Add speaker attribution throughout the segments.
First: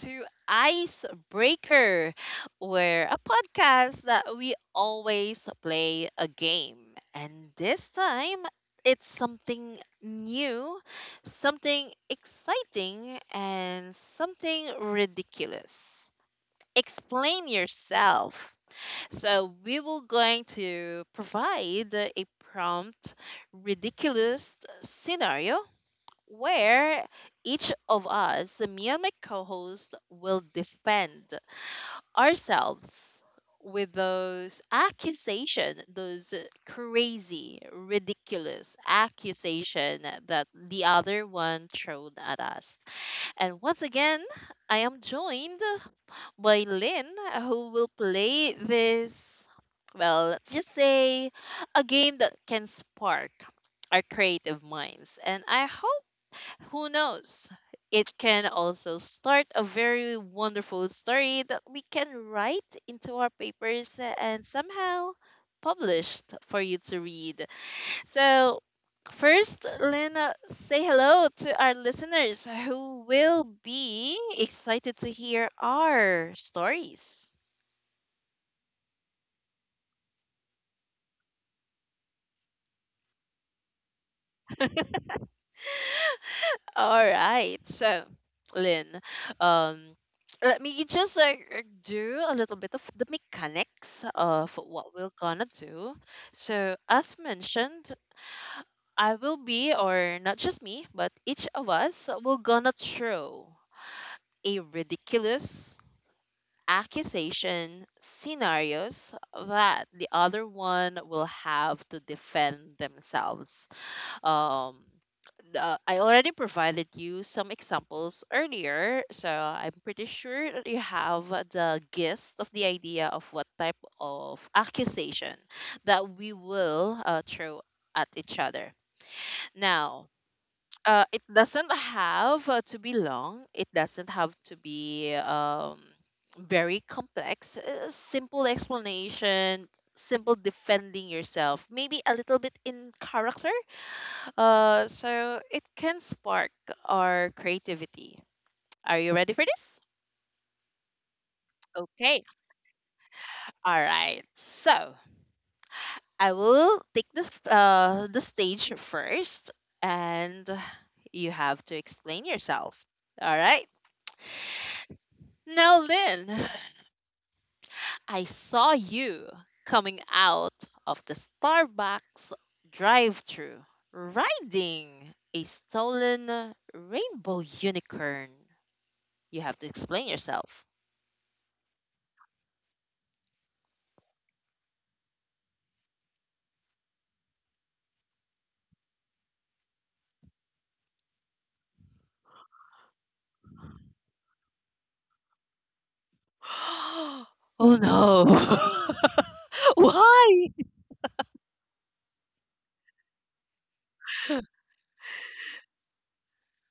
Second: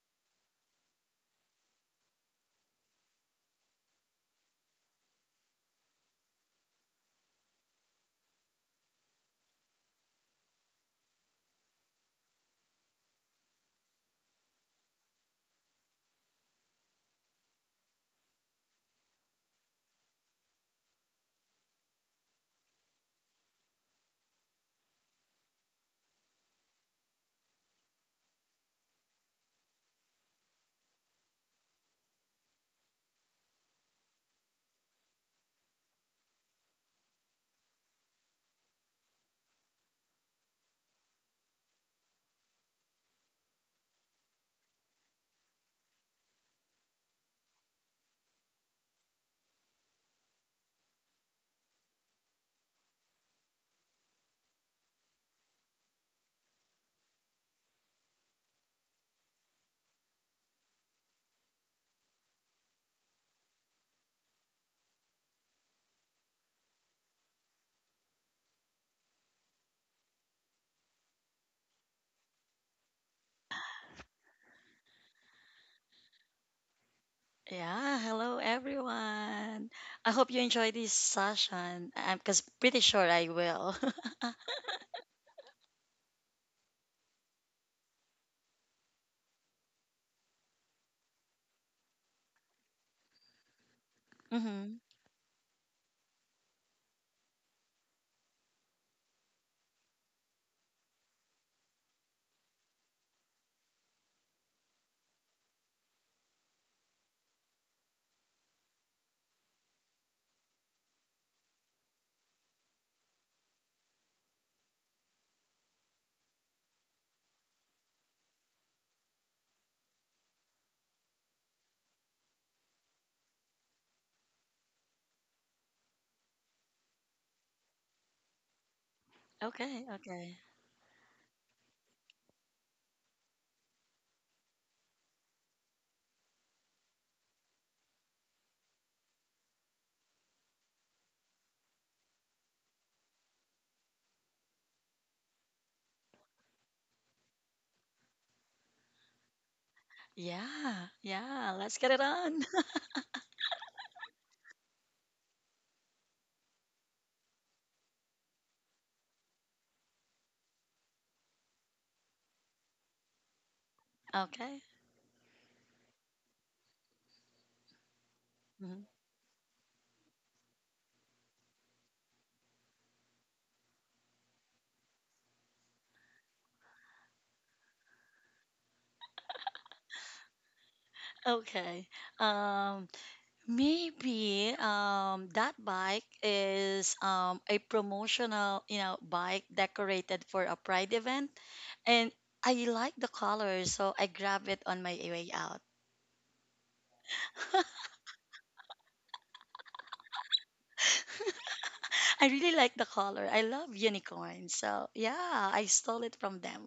Speaker 1: to Icebreaker, where a podcast that we always play a game. And this time, it's something new, something exciting, and something ridiculous. Explain yourself. So, we will going to provide a prompt ridiculous scenario where each of us, me and my co host, will defend ourselves with those accusation, those crazy, ridiculous accusation that the other one thrown at us. And once again, I am joined by Lynn, who will play this, well, let's just say a game that can spark our creative minds. And I hope, who knows? It can also start a very wonderful story that we can write into our papers and somehow published for you to read. So, first, Lena, say hello to our listeners who will be excited to hear our stories.
Speaker 2: Yeah, hello everyone. I hope you enjoy this session. I'm cause pretty sure I will.
Speaker 1: All right. So, Lynn, um, let me just like do a little bit of the mechanics of
Speaker 2: Hmm.
Speaker 1: what we're gonna do. So, as mentioned, I will be, or not just me, but each of us will gonna throw a ridiculous accusation scenarios that the other one will have to defend themselves um I already provided you some examples earlier, so I'm pretty sure that you have the gist of the idea of what type of accusation that we will throw at each other.
Speaker 2: Okay,
Speaker 1: Now,
Speaker 2: okay.
Speaker 1: it doesn't have to be long, it doesn't have to be very complex. Simple explanation, simple defending yourself, maybe a little bit in character so it can spark our creativity. Are you ready for this?
Speaker 2: Yeah, yeah. Let's get it
Speaker 1: Okay.
Speaker 2: on.
Speaker 1: All right. So I will take this the stage first, and you have to explain yourself. All right.
Speaker 2: Okay.
Speaker 1: Now, Lynn, I saw
Speaker 2: Mhm.
Speaker 1: you coming out of the Starbucks drive-thru riding a stolen rainbow unicorn. You have to explain yourself.
Speaker 2: Okay. Um, Maybe that bike is a promotional, bike decorated for a pride event, and I like the color, so I grab it on my way out.
Speaker 1: Oh no. Why?
Speaker 2: I really like the color. I love unicorns. So, yeah, I stole it from them.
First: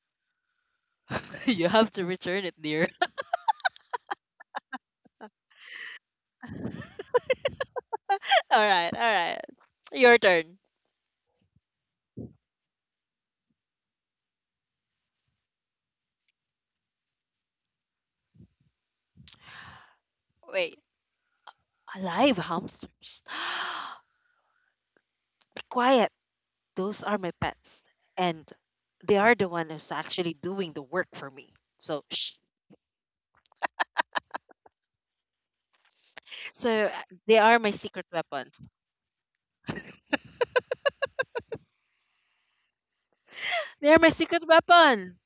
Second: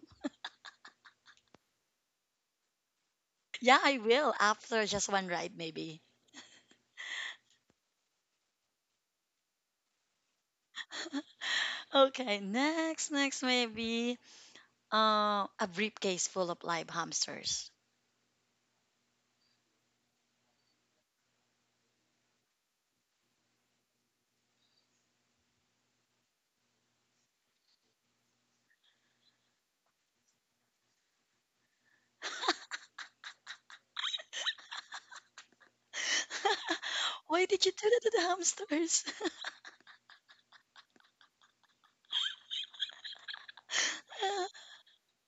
Speaker 1: You have to return it, dear.
Speaker 2: Yeah, I will after just one ride, maybe.
Speaker 1: All right, all right. Your turn.
Speaker 2: Okay, next, next, maybe a briefcase full of live hamsters.
Speaker 1: Wait. Alive hamsters. Be quiet. Those are my pets. And they are the one who's actually doing the work for me. So, shh. So, They
Speaker 2: Why
Speaker 1: are
Speaker 2: did
Speaker 1: my
Speaker 2: you do that
Speaker 1: secret
Speaker 2: to the
Speaker 1: weapons.
Speaker 2: hamsters?
Speaker 1: They are my secret weapon.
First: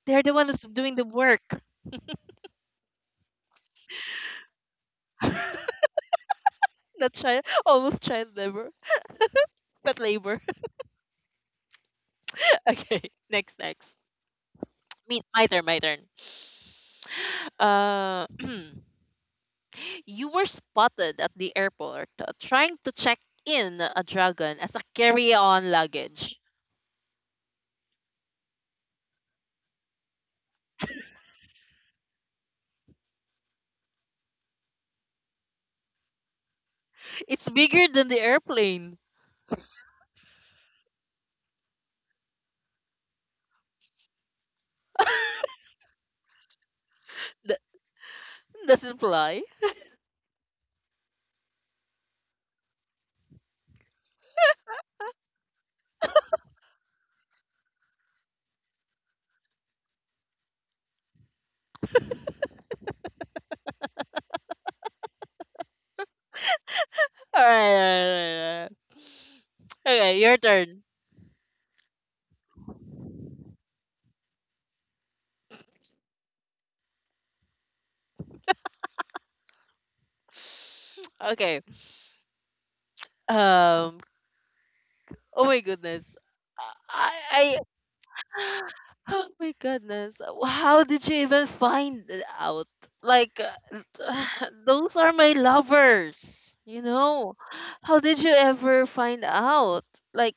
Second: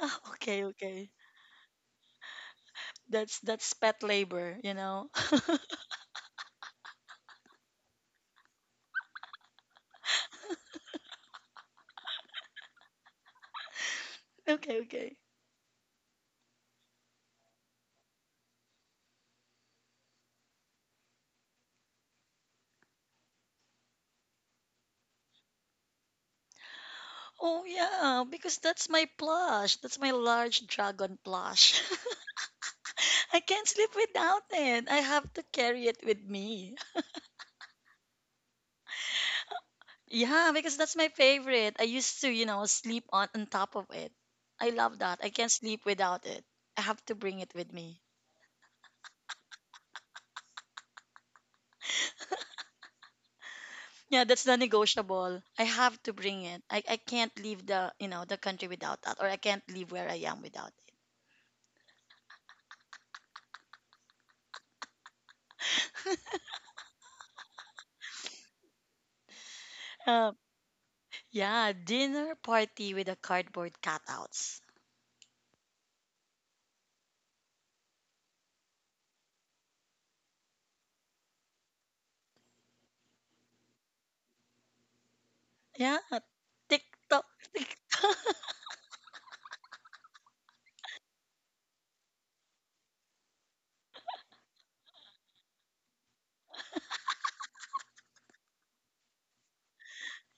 Speaker 2: Ah,
Speaker 1: They're the one who's
Speaker 2: okay,
Speaker 1: doing the
Speaker 2: okay.
Speaker 1: work.
Speaker 2: That's pet labor.
Speaker 1: Not child, almost child labor, but labor. Okay, next, next.
Speaker 2: Okay, okay.
Speaker 1: Me, my turn, my turn. Uh, you were spotted at the airport trying to check in a dragon as a carry-on luggage.
Speaker 2: Oh yeah, because that's my plush. That's my large dragon plush. I can't sleep without it. I have to carry it with me.
Speaker 1: It's bigger than the airplane.
Speaker 2: Yeah, because that's my favorite. I used to, you know, sleep on top of it. I love that. I can't sleep without it. I have to bring it
Speaker 1: Th-
Speaker 2: with me.
Speaker 1: doesn't fly.
Speaker 2: Yeah, that's not negotiable. I have to bring it. I can't leave the, you know, the country without that, or I can't leave where I am without it.
Speaker 1: All right. Okay,
Speaker 2: Um,
Speaker 1: your turn.
Speaker 2: yeah, dinner party with the cardboard cutouts.
Speaker 1: Okay. Um. Oh my
Speaker 2: Yeah,
Speaker 1: goodness. I
Speaker 2: TikTok.
Speaker 1: I
Speaker 2: Tik-
Speaker 1: Oh my goodness. How did you even find it out? Like, those are my lovers, you know? How did you ever find out? Like,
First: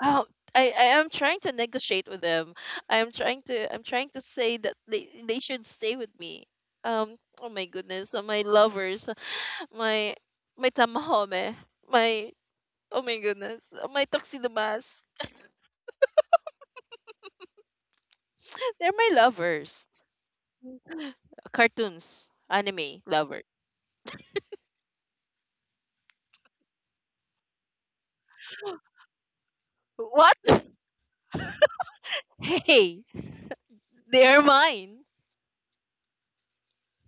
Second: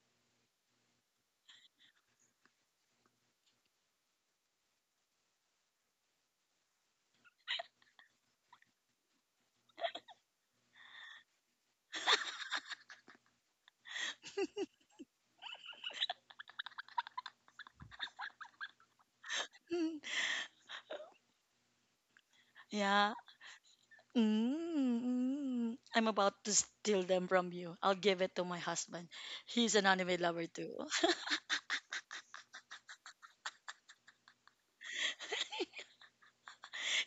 Speaker 1: how. I am trying to negotiate with them. I'm trying to say that they should stay with me. Um oh my goodness, my lovers, my my tamahome, my oh my goodness, my tuxedo mask. They're my lovers.
Speaker 2: mm,
Speaker 1: Cartoons, anime,
Speaker 2: yeah.
Speaker 1: lover.
Speaker 2: Mm, mm. I'm about to steal them from you. I'll give it to my husband. He's an anime
Speaker 1: What?
Speaker 2: lover too.
Speaker 1: Hey, they are mine.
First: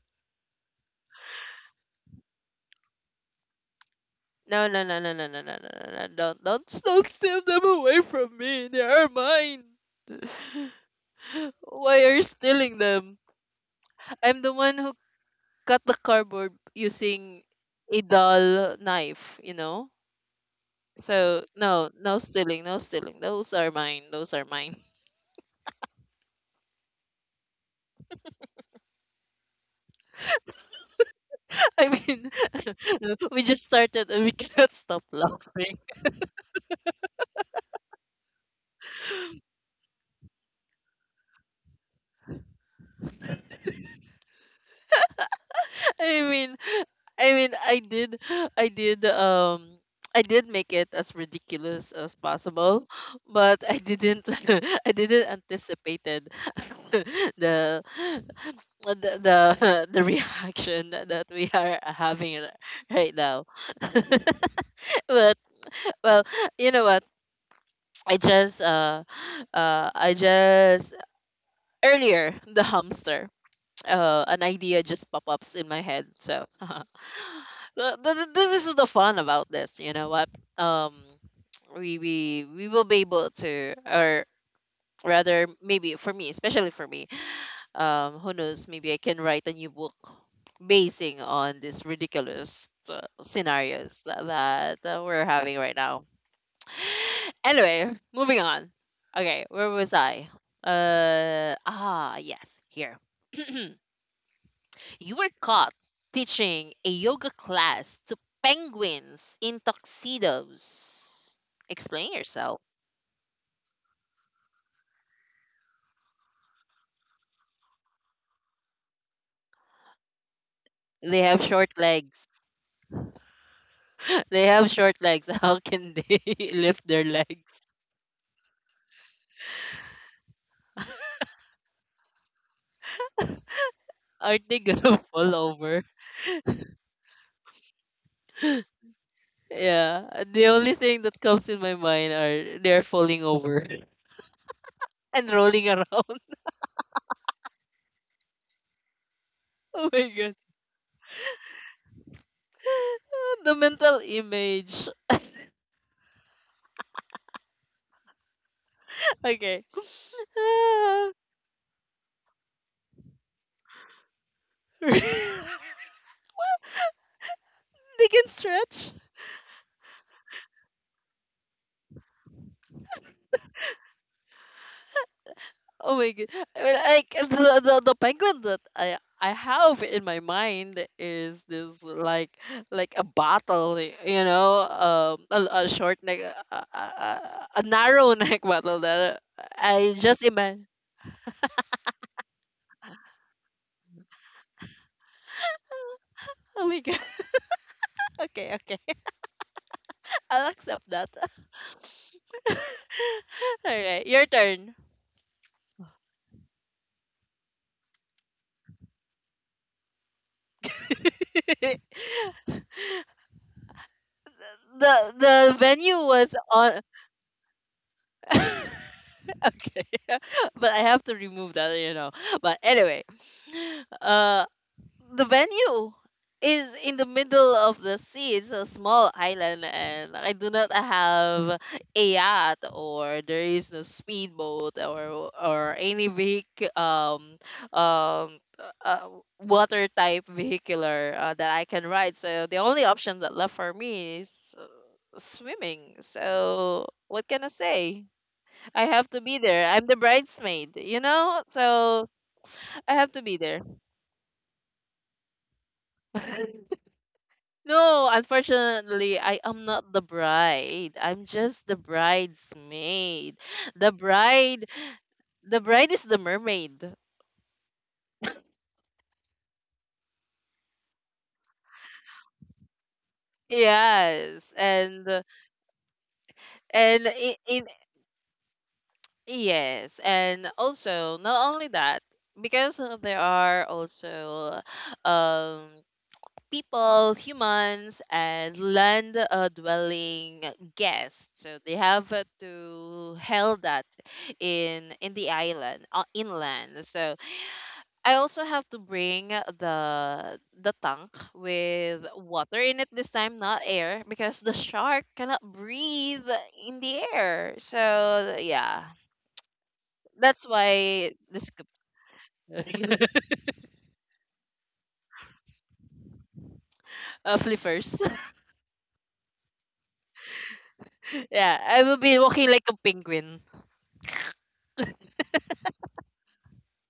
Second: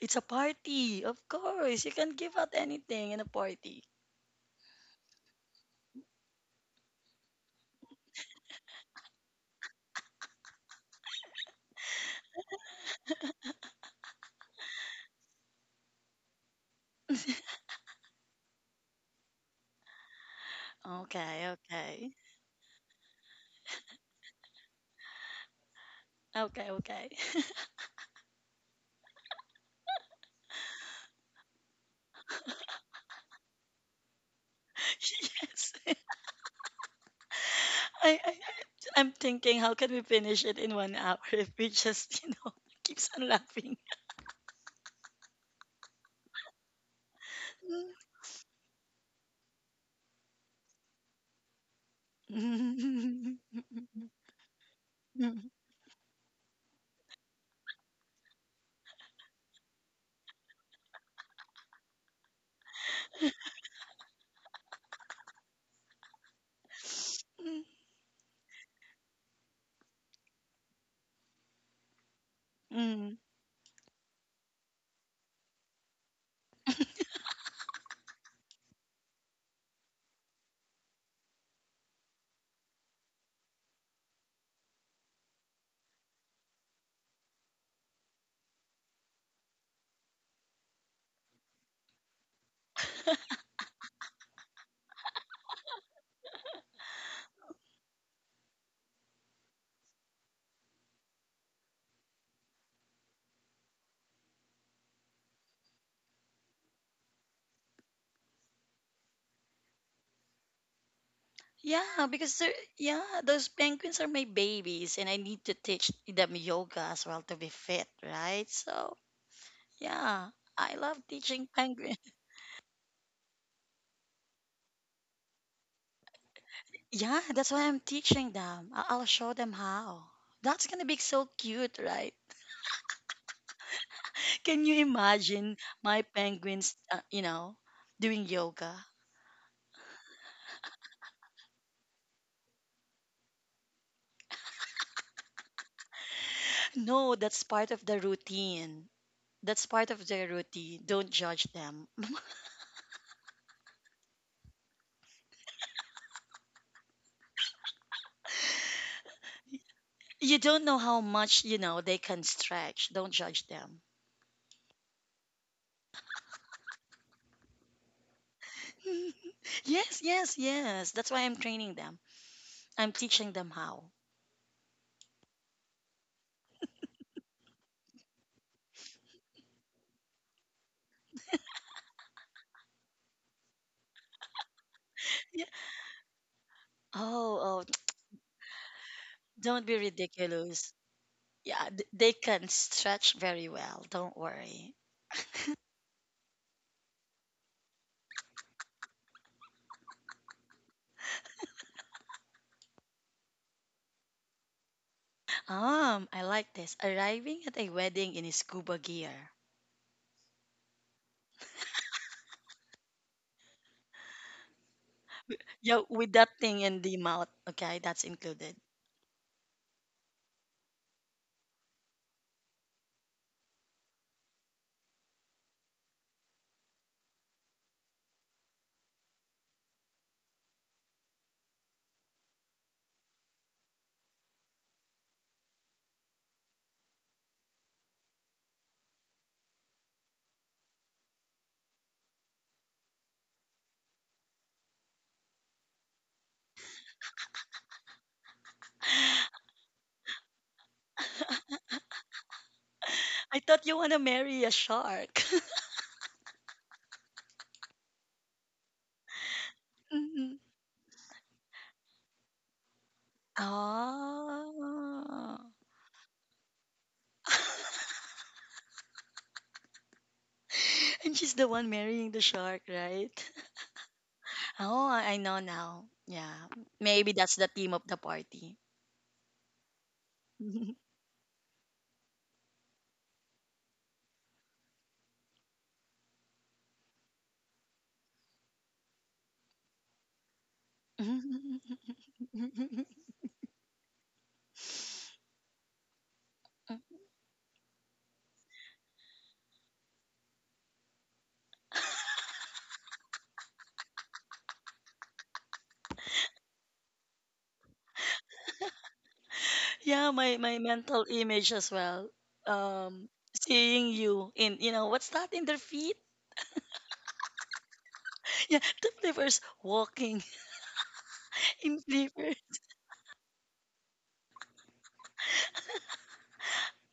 Speaker 2: It's a party, of course. You can give out anything in a party.
Speaker 1: No, no, no, no, no, no, no, no, no, no. Don't steal them away from me. They are mine. Why are you stealing them? I'm the one who cut the cardboard using a dull knife, you know? So,
Speaker 2: Okay,
Speaker 1: no,
Speaker 2: okay,
Speaker 1: no stealing, no stealing. Those are mine. Those are mine.
Speaker 2: okay, okay.
Speaker 1: I mean, we just started and we cannot stop
Speaker 2: Yes,
Speaker 1: laughing.
Speaker 2: I, I, I'm thinking, how can we finish it in 1 hour if we just, keeps on laughing?
Speaker 1: I mean, I mean, I did, um, I did make it as ridiculous as possible,
Speaker 2: Mm.
Speaker 1: but I didn't, I didn't anticipated the the reaction that we are having right now. But, well, you know what? I just uh I just earlier the
Speaker 2: Mm.
Speaker 1: hamster an idea just pop ups in my head. So this is the fun about this. You know what? Um, we will be able to, or rather, maybe for me, especially for me, who knows? Maybe I can write a new book basing on these ridiculous scenarios that, that we're having right now. Anyway, moving on. Okay, where was I? Yes, here. You were caught teaching a yoga class to penguins in tuxedos.
Speaker 2: Yeah,
Speaker 1: Explain
Speaker 2: because they're,
Speaker 1: yourself.
Speaker 2: yeah, those penguins are my babies, and I need to teach them yoga as well to be fit, right? So yeah, I love
Speaker 1: They have
Speaker 2: teaching
Speaker 1: short
Speaker 2: penguins.
Speaker 1: legs. They have short legs. How can they lift their
Speaker 2: Yeah, that's
Speaker 1: legs?
Speaker 2: why I'm teaching them. I'll show them how. That's gonna be so cute, right?
Speaker 1: Aren't they
Speaker 2: Can you
Speaker 1: gonna fall
Speaker 2: imagine
Speaker 1: over?
Speaker 2: my penguins, you know, doing yoga?
Speaker 1: Yeah. The only thing that comes in my mind are they're falling over and rolling around.
Speaker 2: No, that's part of the routine. That's
Speaker 1: Oh
Speaker 2: part of
Speaker 1: my
Speaker 2: their
Speaker 1: god.
Speaker 2: routine. Don't judge them.
Speaker 1: The mental image. Okay.
Speaker 2: You don't know how much, you know, they can stretch. Don't judge them.
Speaker 1: They can stretch.
Speaker 2: Yes, yes, yes. That's why I'm training them. I'm teaching them how.
Speaker 1: Oh my god! I mean, like the, the penguin that I have in my mind is this like a bottle, you know,
Speaker 2: Yeah.
Speaker 1: a short neck,
Speaker 2: Oh,
Speaker 1: a
Speaker 2: oh,
Speaker 1: narrow neck bottle that
Speaker 2: don't be
Speaker 1: I just imagine.
Speaker 2: ridiculous. Yeah, they can stretch very well. Don't worry.
Speaker 1: Oh my god! Okay, okay, I'll accept that. All right, your turn.
Speaker 2: I like this. Arriving at a wedding in scuba gear.
Speaker 1: the the
Speaker 2: Yeah,
Speaker 1: venue
Speaker 2: with that
Speaker 1: was
Speaker 2: thing in
Speaker 1: on.
Speaker 2: the mouth. Okay, that's
Speaker 1: Okay,
Speaker 2: included.
Speaker 1: but I have to remove that, you know. But anyway, uh, the venue is in the middle of the sea. It's a small island, and I do not have a yacht, or there is no speedboat, or any vehicle, um, uh, water type vehicular that I can ride. So the only option that left for me is uh, swimming. So what can I say? I have to be there. I'm the bridesmaid, you know. So I have to be
Speaker 2: I
Speaker 1: there.
Speaker 2: thought you want to marry a shark.
Speaker 1: No, unfortunately, I am not the
Speaker 2: Mhm.
Speaker 1: bride. I'm just the bridesmaid. The bride,
Speaker 2: Oh.
Speaker 1: the bride is the mermaid.
Speaker 2: And she's the one marrying the shark, right?
Speaker 1: Yes,
Speaker 2: Oh,
Speaker 1: and
Speaker 2: I know now. Yeah. Maybe that's the
Speaker 1: in
Speaker 2: theme of the party.
Speaker 1: yes, and also not only that, because there are also um people, humans, and land dwelling guests. So they have to held that in the island, inland. So I also have to bring the tank with water in it this time, not air, because the shark cannot breathe in the air. So yeah,
Speaker 2: Yeah, my
Speaker 1: that's
Speaker 2: my mental
Speaker 1: why the
Speaker 2: image
Speaker 1: scoop
Speaker 2: as well. Um, seeing you in, you know, what's that in their feet?
Speaker 1: flippers.
Speaker 2: Yeah, the flippers walking
Speaker 1: Yeah,
Speaker 2: in
Speaker 1: I will be
Speaker 2: flipper.
Speaker 1: walking like a penguin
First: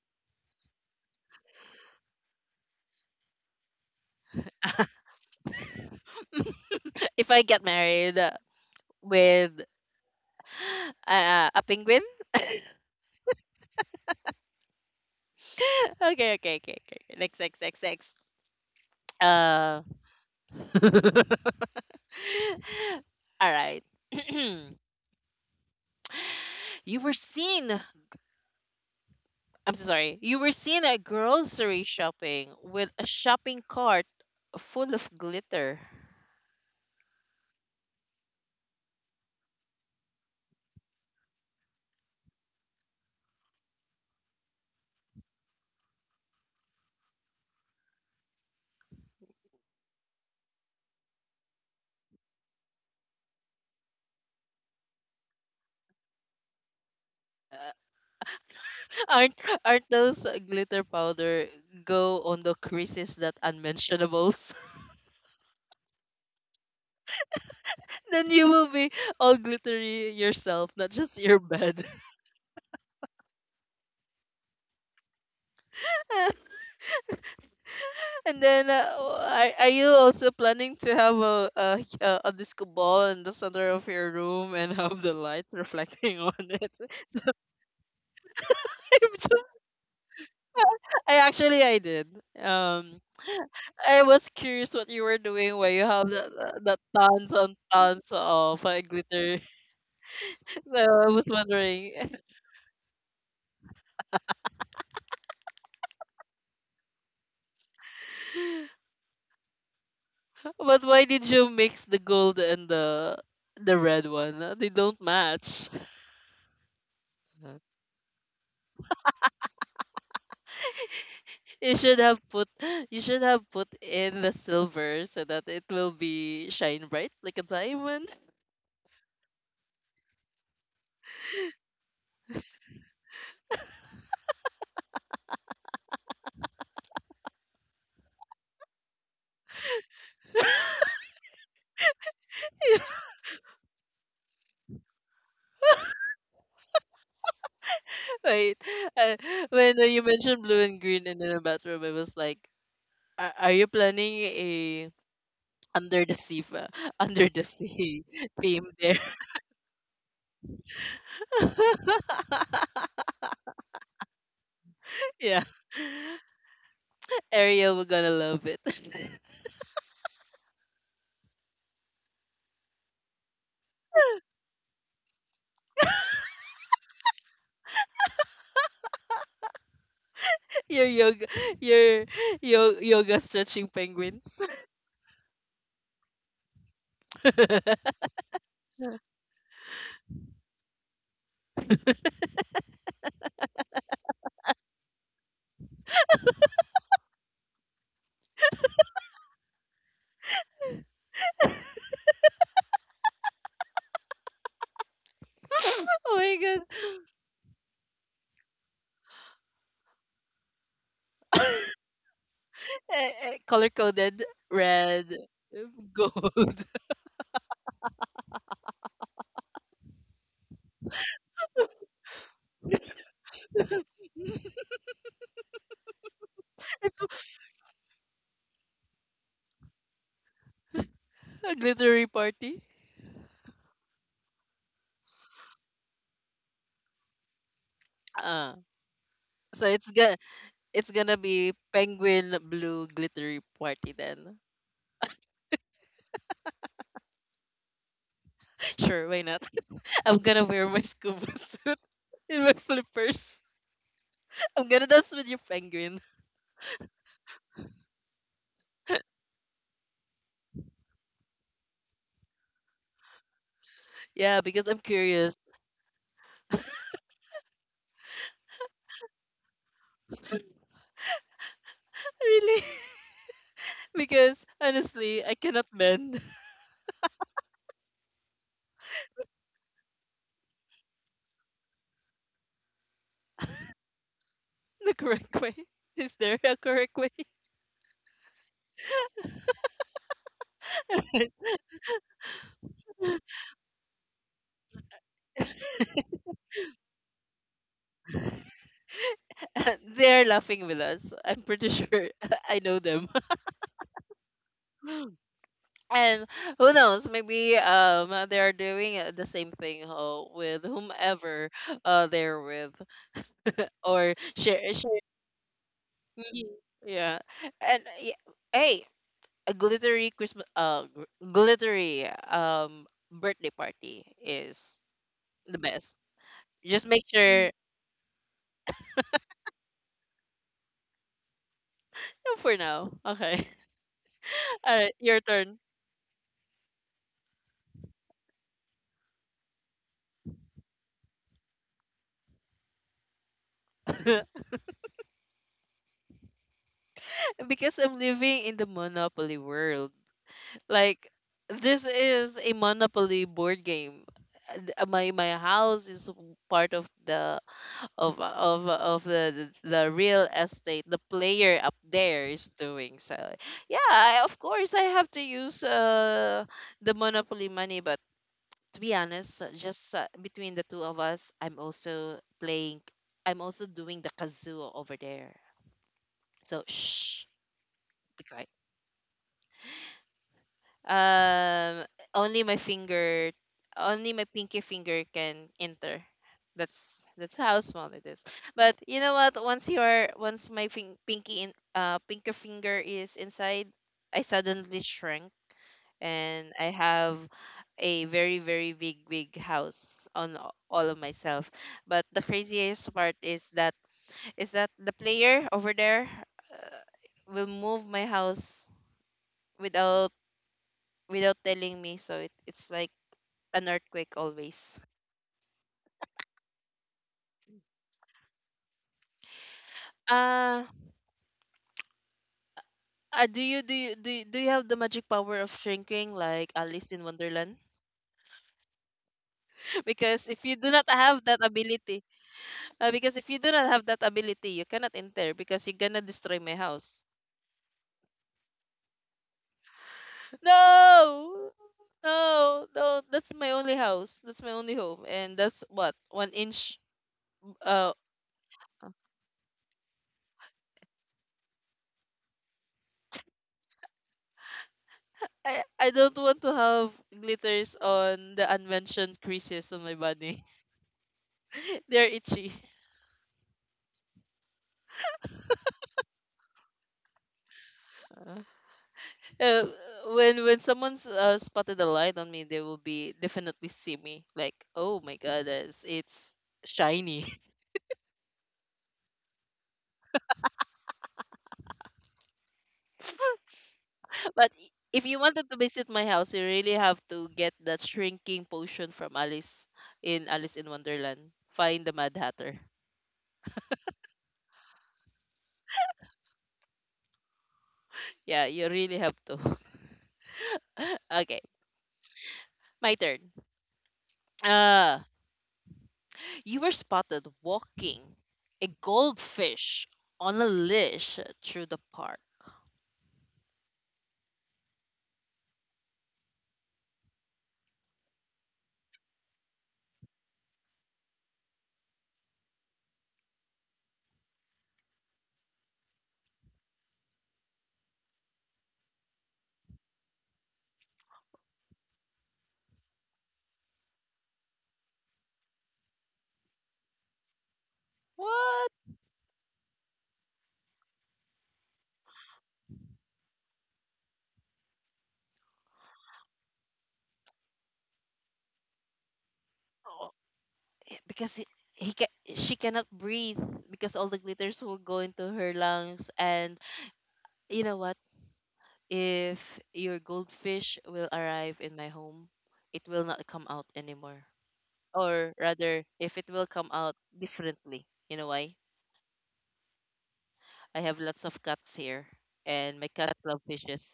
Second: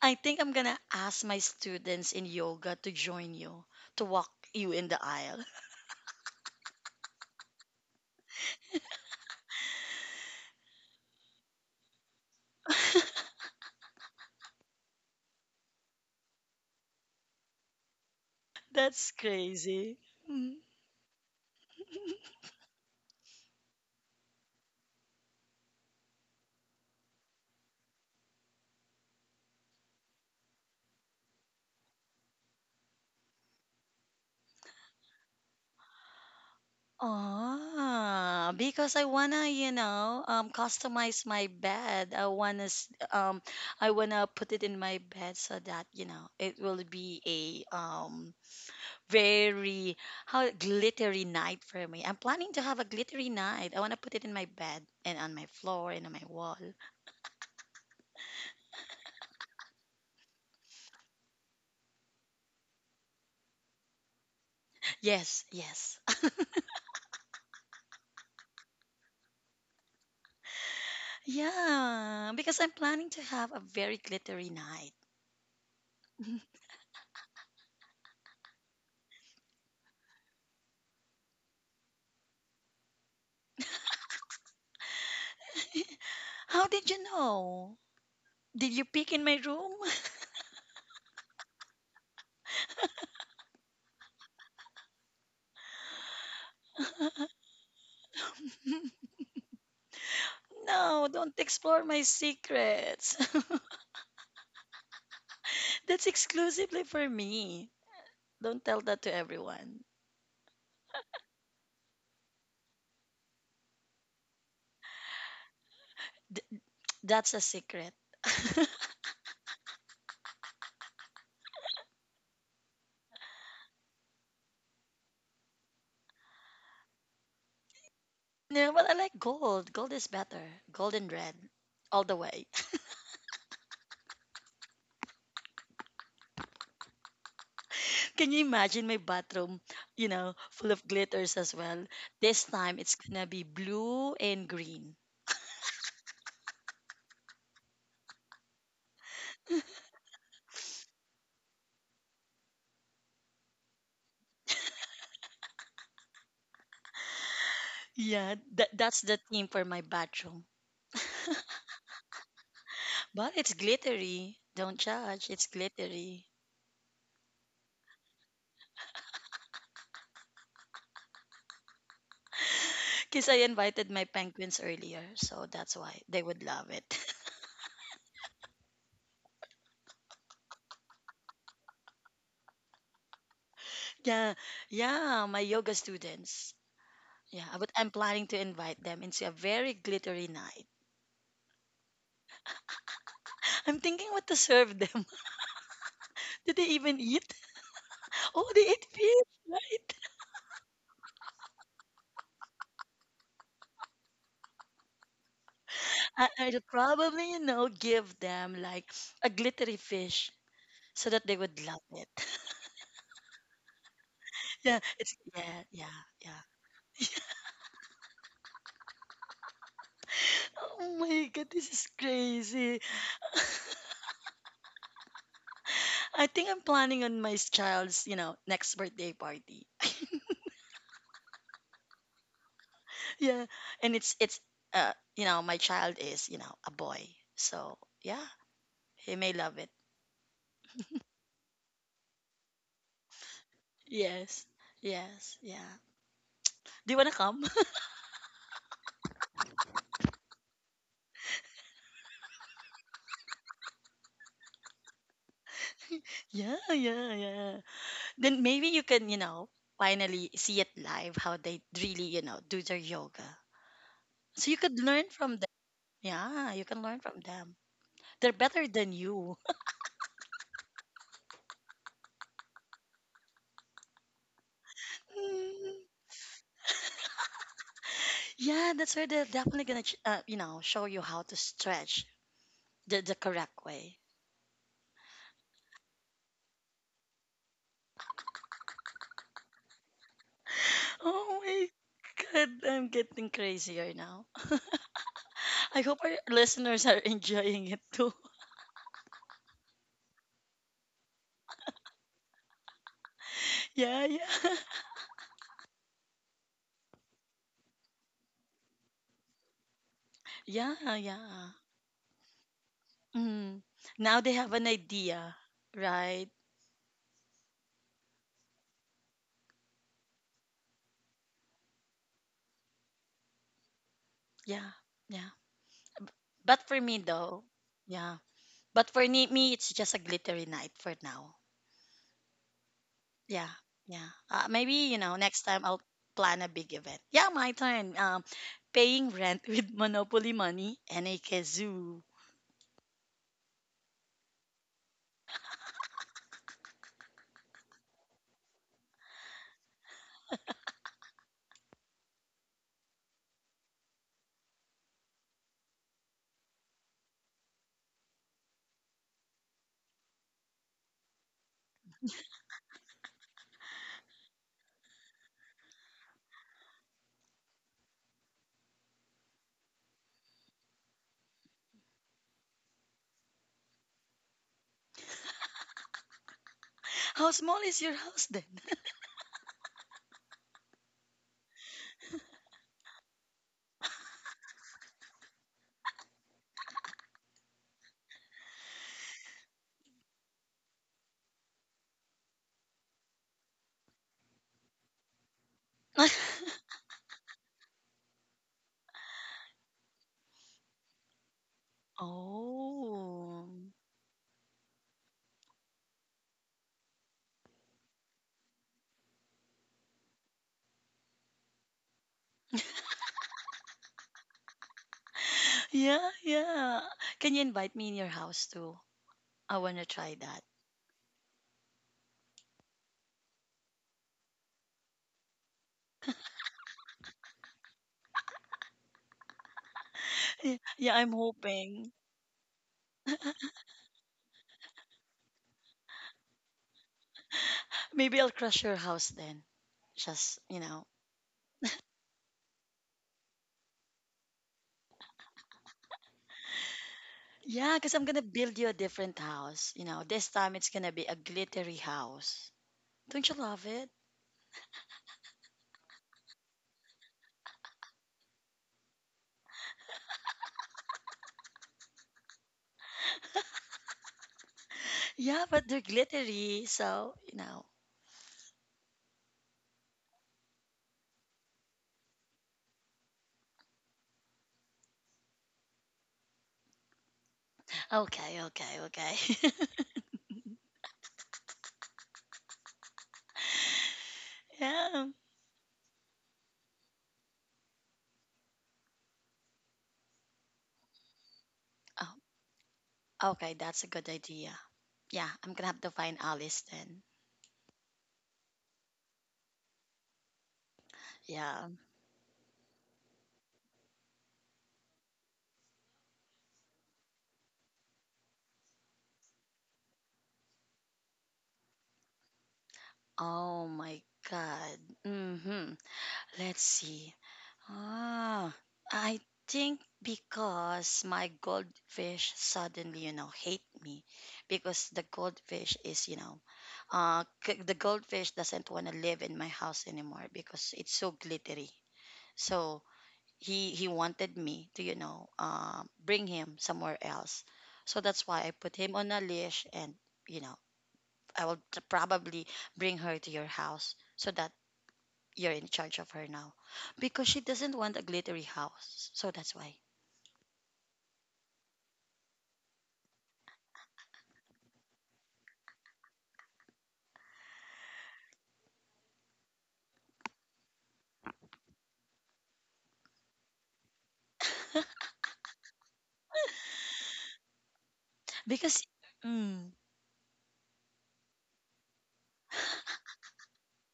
Speaker 2: I think I'm gonna ask my students in yoga to join you to walk you in the aisle.
Speaker 1: if I get married with a penguin. Okay, okay, okay, okay. Next, next, next, next.
Speaker 2: That's
Speaker 1: Uh,
Speaker 2: crazy. Mm.
Speaker 1: all right. you were seen I'm so sorry. You were seen at grocery shopping with a shopping cart full of glitter.
Speaker 2: Ah, because I wanna, customize my bed. I wanna put it in my bed so that you know it will be a very how glittery night for me. I'm planning to have a glittery night. I want to put it in my bed and on my floor and on my wall.
Speaker 1: aren't aren't those glitter powder go on the creases that unmentionables?
Speaker 2: Yes, yes.
Speaker 1: Then you will be all glittery yourself, not just your bed.
Speaker 2: Yeah, because I'm planning to have a very glittery night.
Speaker 1: And then, are you also planning to have a disco ball in the center of your room and have the light reflecting on
Speaker 2: How
Speaker 1: it?
Speaker 2: did you know?
Speaker 1: So
Speaker 2: Did you
Speaker 1: I'm
Speaker 2: peek in my
Speaker 1: just,
Speaker 2: room?
Speaker 1: I actually I did. Um, I was curious what you were doing where you have that that the tons and tons of glitter. So I
Speaker 2: No,
Speaker 1: was
Speaker 2: don't explore my
Speaker 1: wondering,
Speaker 2: secrets. That's exclusively for me. Don't tell that to everyone.
Speaker 1: but why did you mix the gold and the red one? They don't match.
Speaker 2: D- that's a secret.
Speaker 1: You should have put you should have put in the silver so that it will be shine bright like a diamond.
Speaker 2: No, but I like gold. Gold is better. Gold and red. All the way. Can you imagine my bathroom, you know, full of glitters as well? This time it's gonna be blue and green.
Speaker 1: Wait, uh, when you mentioned blue and green and in the bathroom, I was like, are you planning a Under the Sea, Under the Sea
Speaker 2: Yeah,
Speaker 1: theme
Speaker 2: that
Speaker 1: there.
Speaker 2: that's the theme for my bathroom. But it's glittery. Don't judge,
Speaker 1: Yeah.
Speaker 2: it's glittery.
Speaker 1: Ariel we're gonna love it.
Speaker 2: Because I invited my penguins earlier, so that's why they would love it.
Speaker 1: Your yoga your yoga stretching
Speaker 2: Yeah,
Speaker 1: penguins.
Speaker 2: yeah, my yoga students. Yeah, but I'm
Speaker 1: Oh
Speaker 2: planning to invite them into a very glittery night. I'm thinking what to serve them. Did they even eat? Oh, they ate fish, right? I,
Speaker 1: my
Speaker 2: I'll
Speaker 1: god.
Speaker 2: probably, you know, give them like a glittery fish so that they would love it.
Speaker 1: Eh, eh, color coded
Speaker 2: Yeah,
Speaker 1: red
Speaker 2: it's yeah, yeah, yeah.
Speaker 1: gold.
Speaker 2: Oh my god, this is crazy. I think I'm
Speaker 1: It's
Speaker 2: planning on my child's, you know, next birthday party.
Speaker 1: a glittery party.
Speaker 2: Yeah. And it's you know, my child is, you know, a boy. So, yeah,
Speaker 1: Uh
Speaker 2: he may love
Speaker 1: so
Speaker 2: it.
Speaker 1: it's gonna be penguin blue glittery party then.
Speaker 2: Yes. Yes, yeah. Do you want to come?
Speaker 1: Sure, why not? I'm gonna wear my scuba suit in my flippers. I'm gonna dance with your penguin.
Speaker 2: Yeah, yeah, yeah. Then maybe you can, you know, finally see it live how they really, you know, do their yoga.
Speaker 1: Yeah,
Speaker 2: So you
Speaker 1: because I'm
Speaker 2: could learn
Speaker 1: curious.
Speaker 2: from them. Yeah, you can learn from them. They're better than you.
Speaker 1: Really? Because honestly, I cannot
Speaker 2: Mm.
Speaker 1: bend
Speaker 2: Yeah, that's where they're definitely gonna, you know, show you how to stretch the correct way.
Speaker 1: the correct way. Is there a correct way?
Speaker 2: Oh my god, I'm getting crazier now. I hope our listeners are enjoying it too.
Speaker 1: They're laughing with us. I'm pretty sure I know them.
Speaker 2: Yeah, yeah,
Speaker 1: And who knows? Maybe they are doing the same thing with
Speaker 2: yeah, yeah.
Speaker 1: whomever they're with
Speaker 2: Mm.
Speaker 1: or
Speaker 2: Now they have an
Speaker 1: share.
Speaker 2: idea, right?
Speaker 1: Mhm. Yeah, and yeah, hey, a glittery Christmas, glittery birthday party
Speaker 2: Yeah,
Speaker 1: is
Speaker 2: yeah.
Speaker 1: the best.
Speaker 2: But for
Speaker 1: Just
Speaker 2: me
Speaker 1: make
Speaker 2: though,
Speaker 1: sure
Speaker 2: yeah. But for me, it's just a glittery night for now.
Speaker 1: for now. Okay,
Speaker 2: Yeah, yeah. Maybe
Speaker 1: all right,
Speaker 2: you know
Speaker 1: your
Speaker 2: next
Speaker 1: turn.
Speaker 2: time I'll plan a big event. Yeah, my turn. Paying rent with Monopoly money and a kazoo.
Speaker 1: Because I'm living in the Monopoly world. Like this is a Monopoly board game. And, my house is part of the of the real estate the player up there is doing. So yeah, I, of course I have to use the monopoly money, but to be honest, just between the two of us, I'm also playing, I'm also doing the kazoo over there, so shh.
Speaker 2: How small is your house then?
Speaker 1: Because Um, only my finger, only my pinky finger can enter. That's that's how small it is. But you know what? Once your once my pinky in pinky finger is inside, I suddenly shrank and I have a very very big big house on all of myself. But the craziest part
Speaker 2: Oh,
Speaker 1: is that the player over there uh, will move my house without without telling me. So it's like an earthquake always.
Speaker 2: yeah, yeah. Can you invite me in your house too? I wanna try that.
Speaker 1: Uh, do you have the magic power of shrinking like Alice in Wonderland? Because if you
Speaker 2: Yeah,
Speaker 1: do not
Speaker 2: yeah, I'm
Speaker 1: have that
Speaker 2: hoping.
Speaker 1: ability, because if you do not have that ability, you cannot enter because you're gonna destroy my house.
Speaker 2: Maybe I'll crush your house then. Just you know,
Speaker 1: No. No, no, that's my only house. That's my only home, and that's what one inch.
Speaker 2: Yeah,
Speaker 1: Uh,
Speaker 2: because I'm gonna build you a different house. You know, this time it's gonna be a glittery house. Don't you love it?
Speaker 1: I don't want to have glitters on the unmentioned creases on my body. They're itchy.
Speaker 2: Yeah, but they're glittery, so you know.
Speaker 1: Uh, uh, when someone's spotted a light on me, they will be definitely see me like, oh my god, it's shiny.
Speaker 2: Okay, okay, okay.
Speaker 1: But if
Speaker 2: Yeah.
Speaker 1: you wanted to visit my house, you really have to get that shrinking potion from Alice in Alice in Wonderland. Find the Mad
Speaker 2: Oh,
Speaker 1: Hatter.
Speaker 2: okay, that's a good idea. Yeah, I'm gonna have to find Alice then.
Speaker 1: Yeah, you really have to. Okay,
Speaker 2: Yeah.
Speaker 1: my turn. Uh, you were spotted walking a goldfish on a leash through the park.
Speaker 2: Oh my god. Mm-hmm. Let's see. Ah, I think because my goldfish suddenly, you know, hate me because the goldfish is, you know, the goldfish doesn't want to live in my house anymore because it's so glittery. So he wanted me to, you know, bring him somewhere else. So that's why I
Speaker 1: What?
Speaker 2: put him on a leash and, you know, I will t- probably bring her to your house so that you're in charge of her now because she doesn't want a glittery house, so that's why
Speaker 1: Eh, because it, he ca- She cannot breathe because all the glitters will go into her lungs, and you know what, if your goldfish will arrive in my home, it will not come out anymore, or rather if it will come out differently. You know why?
Speaker 2: because mm,
Speaker 1: I have lots of cats here, and my cats love fishes.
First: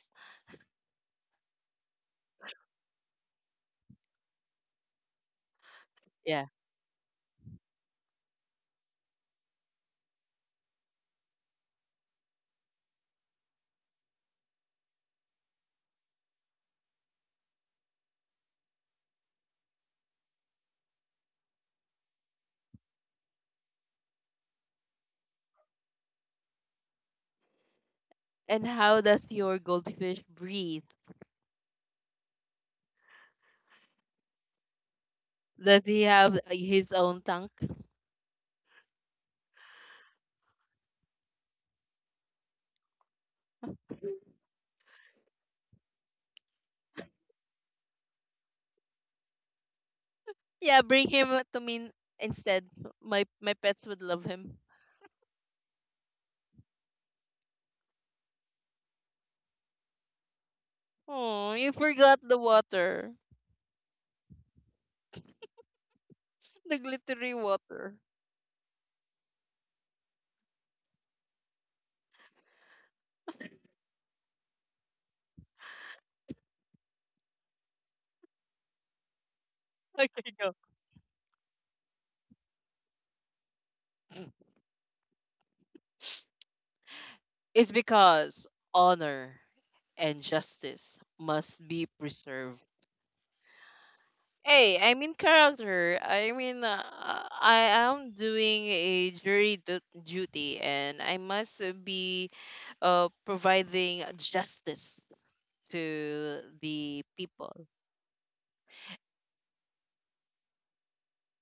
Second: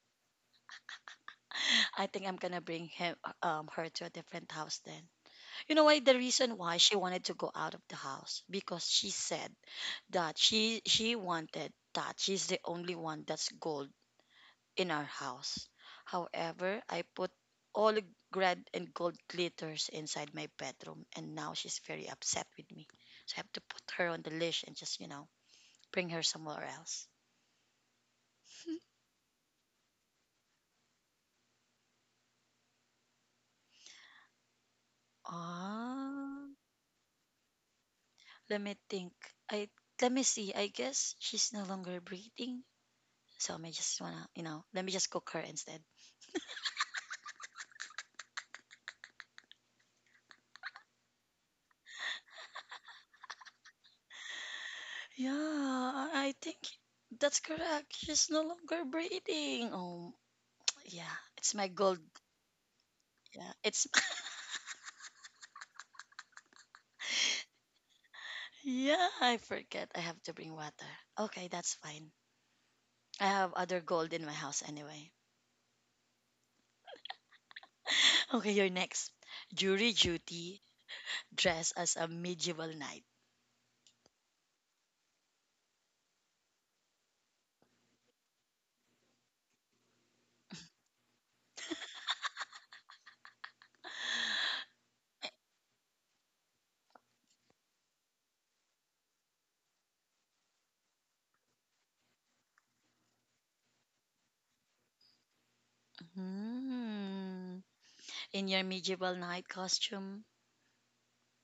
Speaker 2: I think I'm gonna bring him, her to a different house then. You know why, the
Speaker 1: Yeah,
Speaker 2: reason why she wanted to go out of the house, because she said that she wanted that she's the only one that's gold in our house. However, I put all the red and gold glitters inside my bedroom and now she's very upset with me. So I have to put her on the leash and just bring her somewhere else.
Speaker 1: and how does your goldfish breathe? Does he have
Speaker 2: Ah,
Speaker 1: his own tank?
Speaker 2: let me think. I let me see. I guess she's no longer breathing, so I may just wanna, you know, let me just cook her instead.
Speaker 1: Yeah, bring him to me instead. My pets would love him.
Speaker 2: Yeah, I think that's correct. She's no longer breathing. Oh, yeah, it's
Speaker 1: Oh,
Speaker 2: my
Speaker 1: you
Speaker 2: gold.
Speaker 1: forgot the water.
Speaker 2: Yeah, it's
Speaker 1: The glittery water.
Speaker 2: yeah. I forget. I have to bring water. Okay, that's fine. I have other gold in my house anyway. Okay, you're next. Jury
Speaker 1: Okay, go.
Speaker 2: duty dress as a medieval knight.
Speaker 1: It's because honor and justice must be preserved. Hey, I'm in character. I am doing a duty, and I must be providing justice to the
Speaker 2: Hmm.
Speaker 1: people.
Speaker 2: In your medieval knight costume?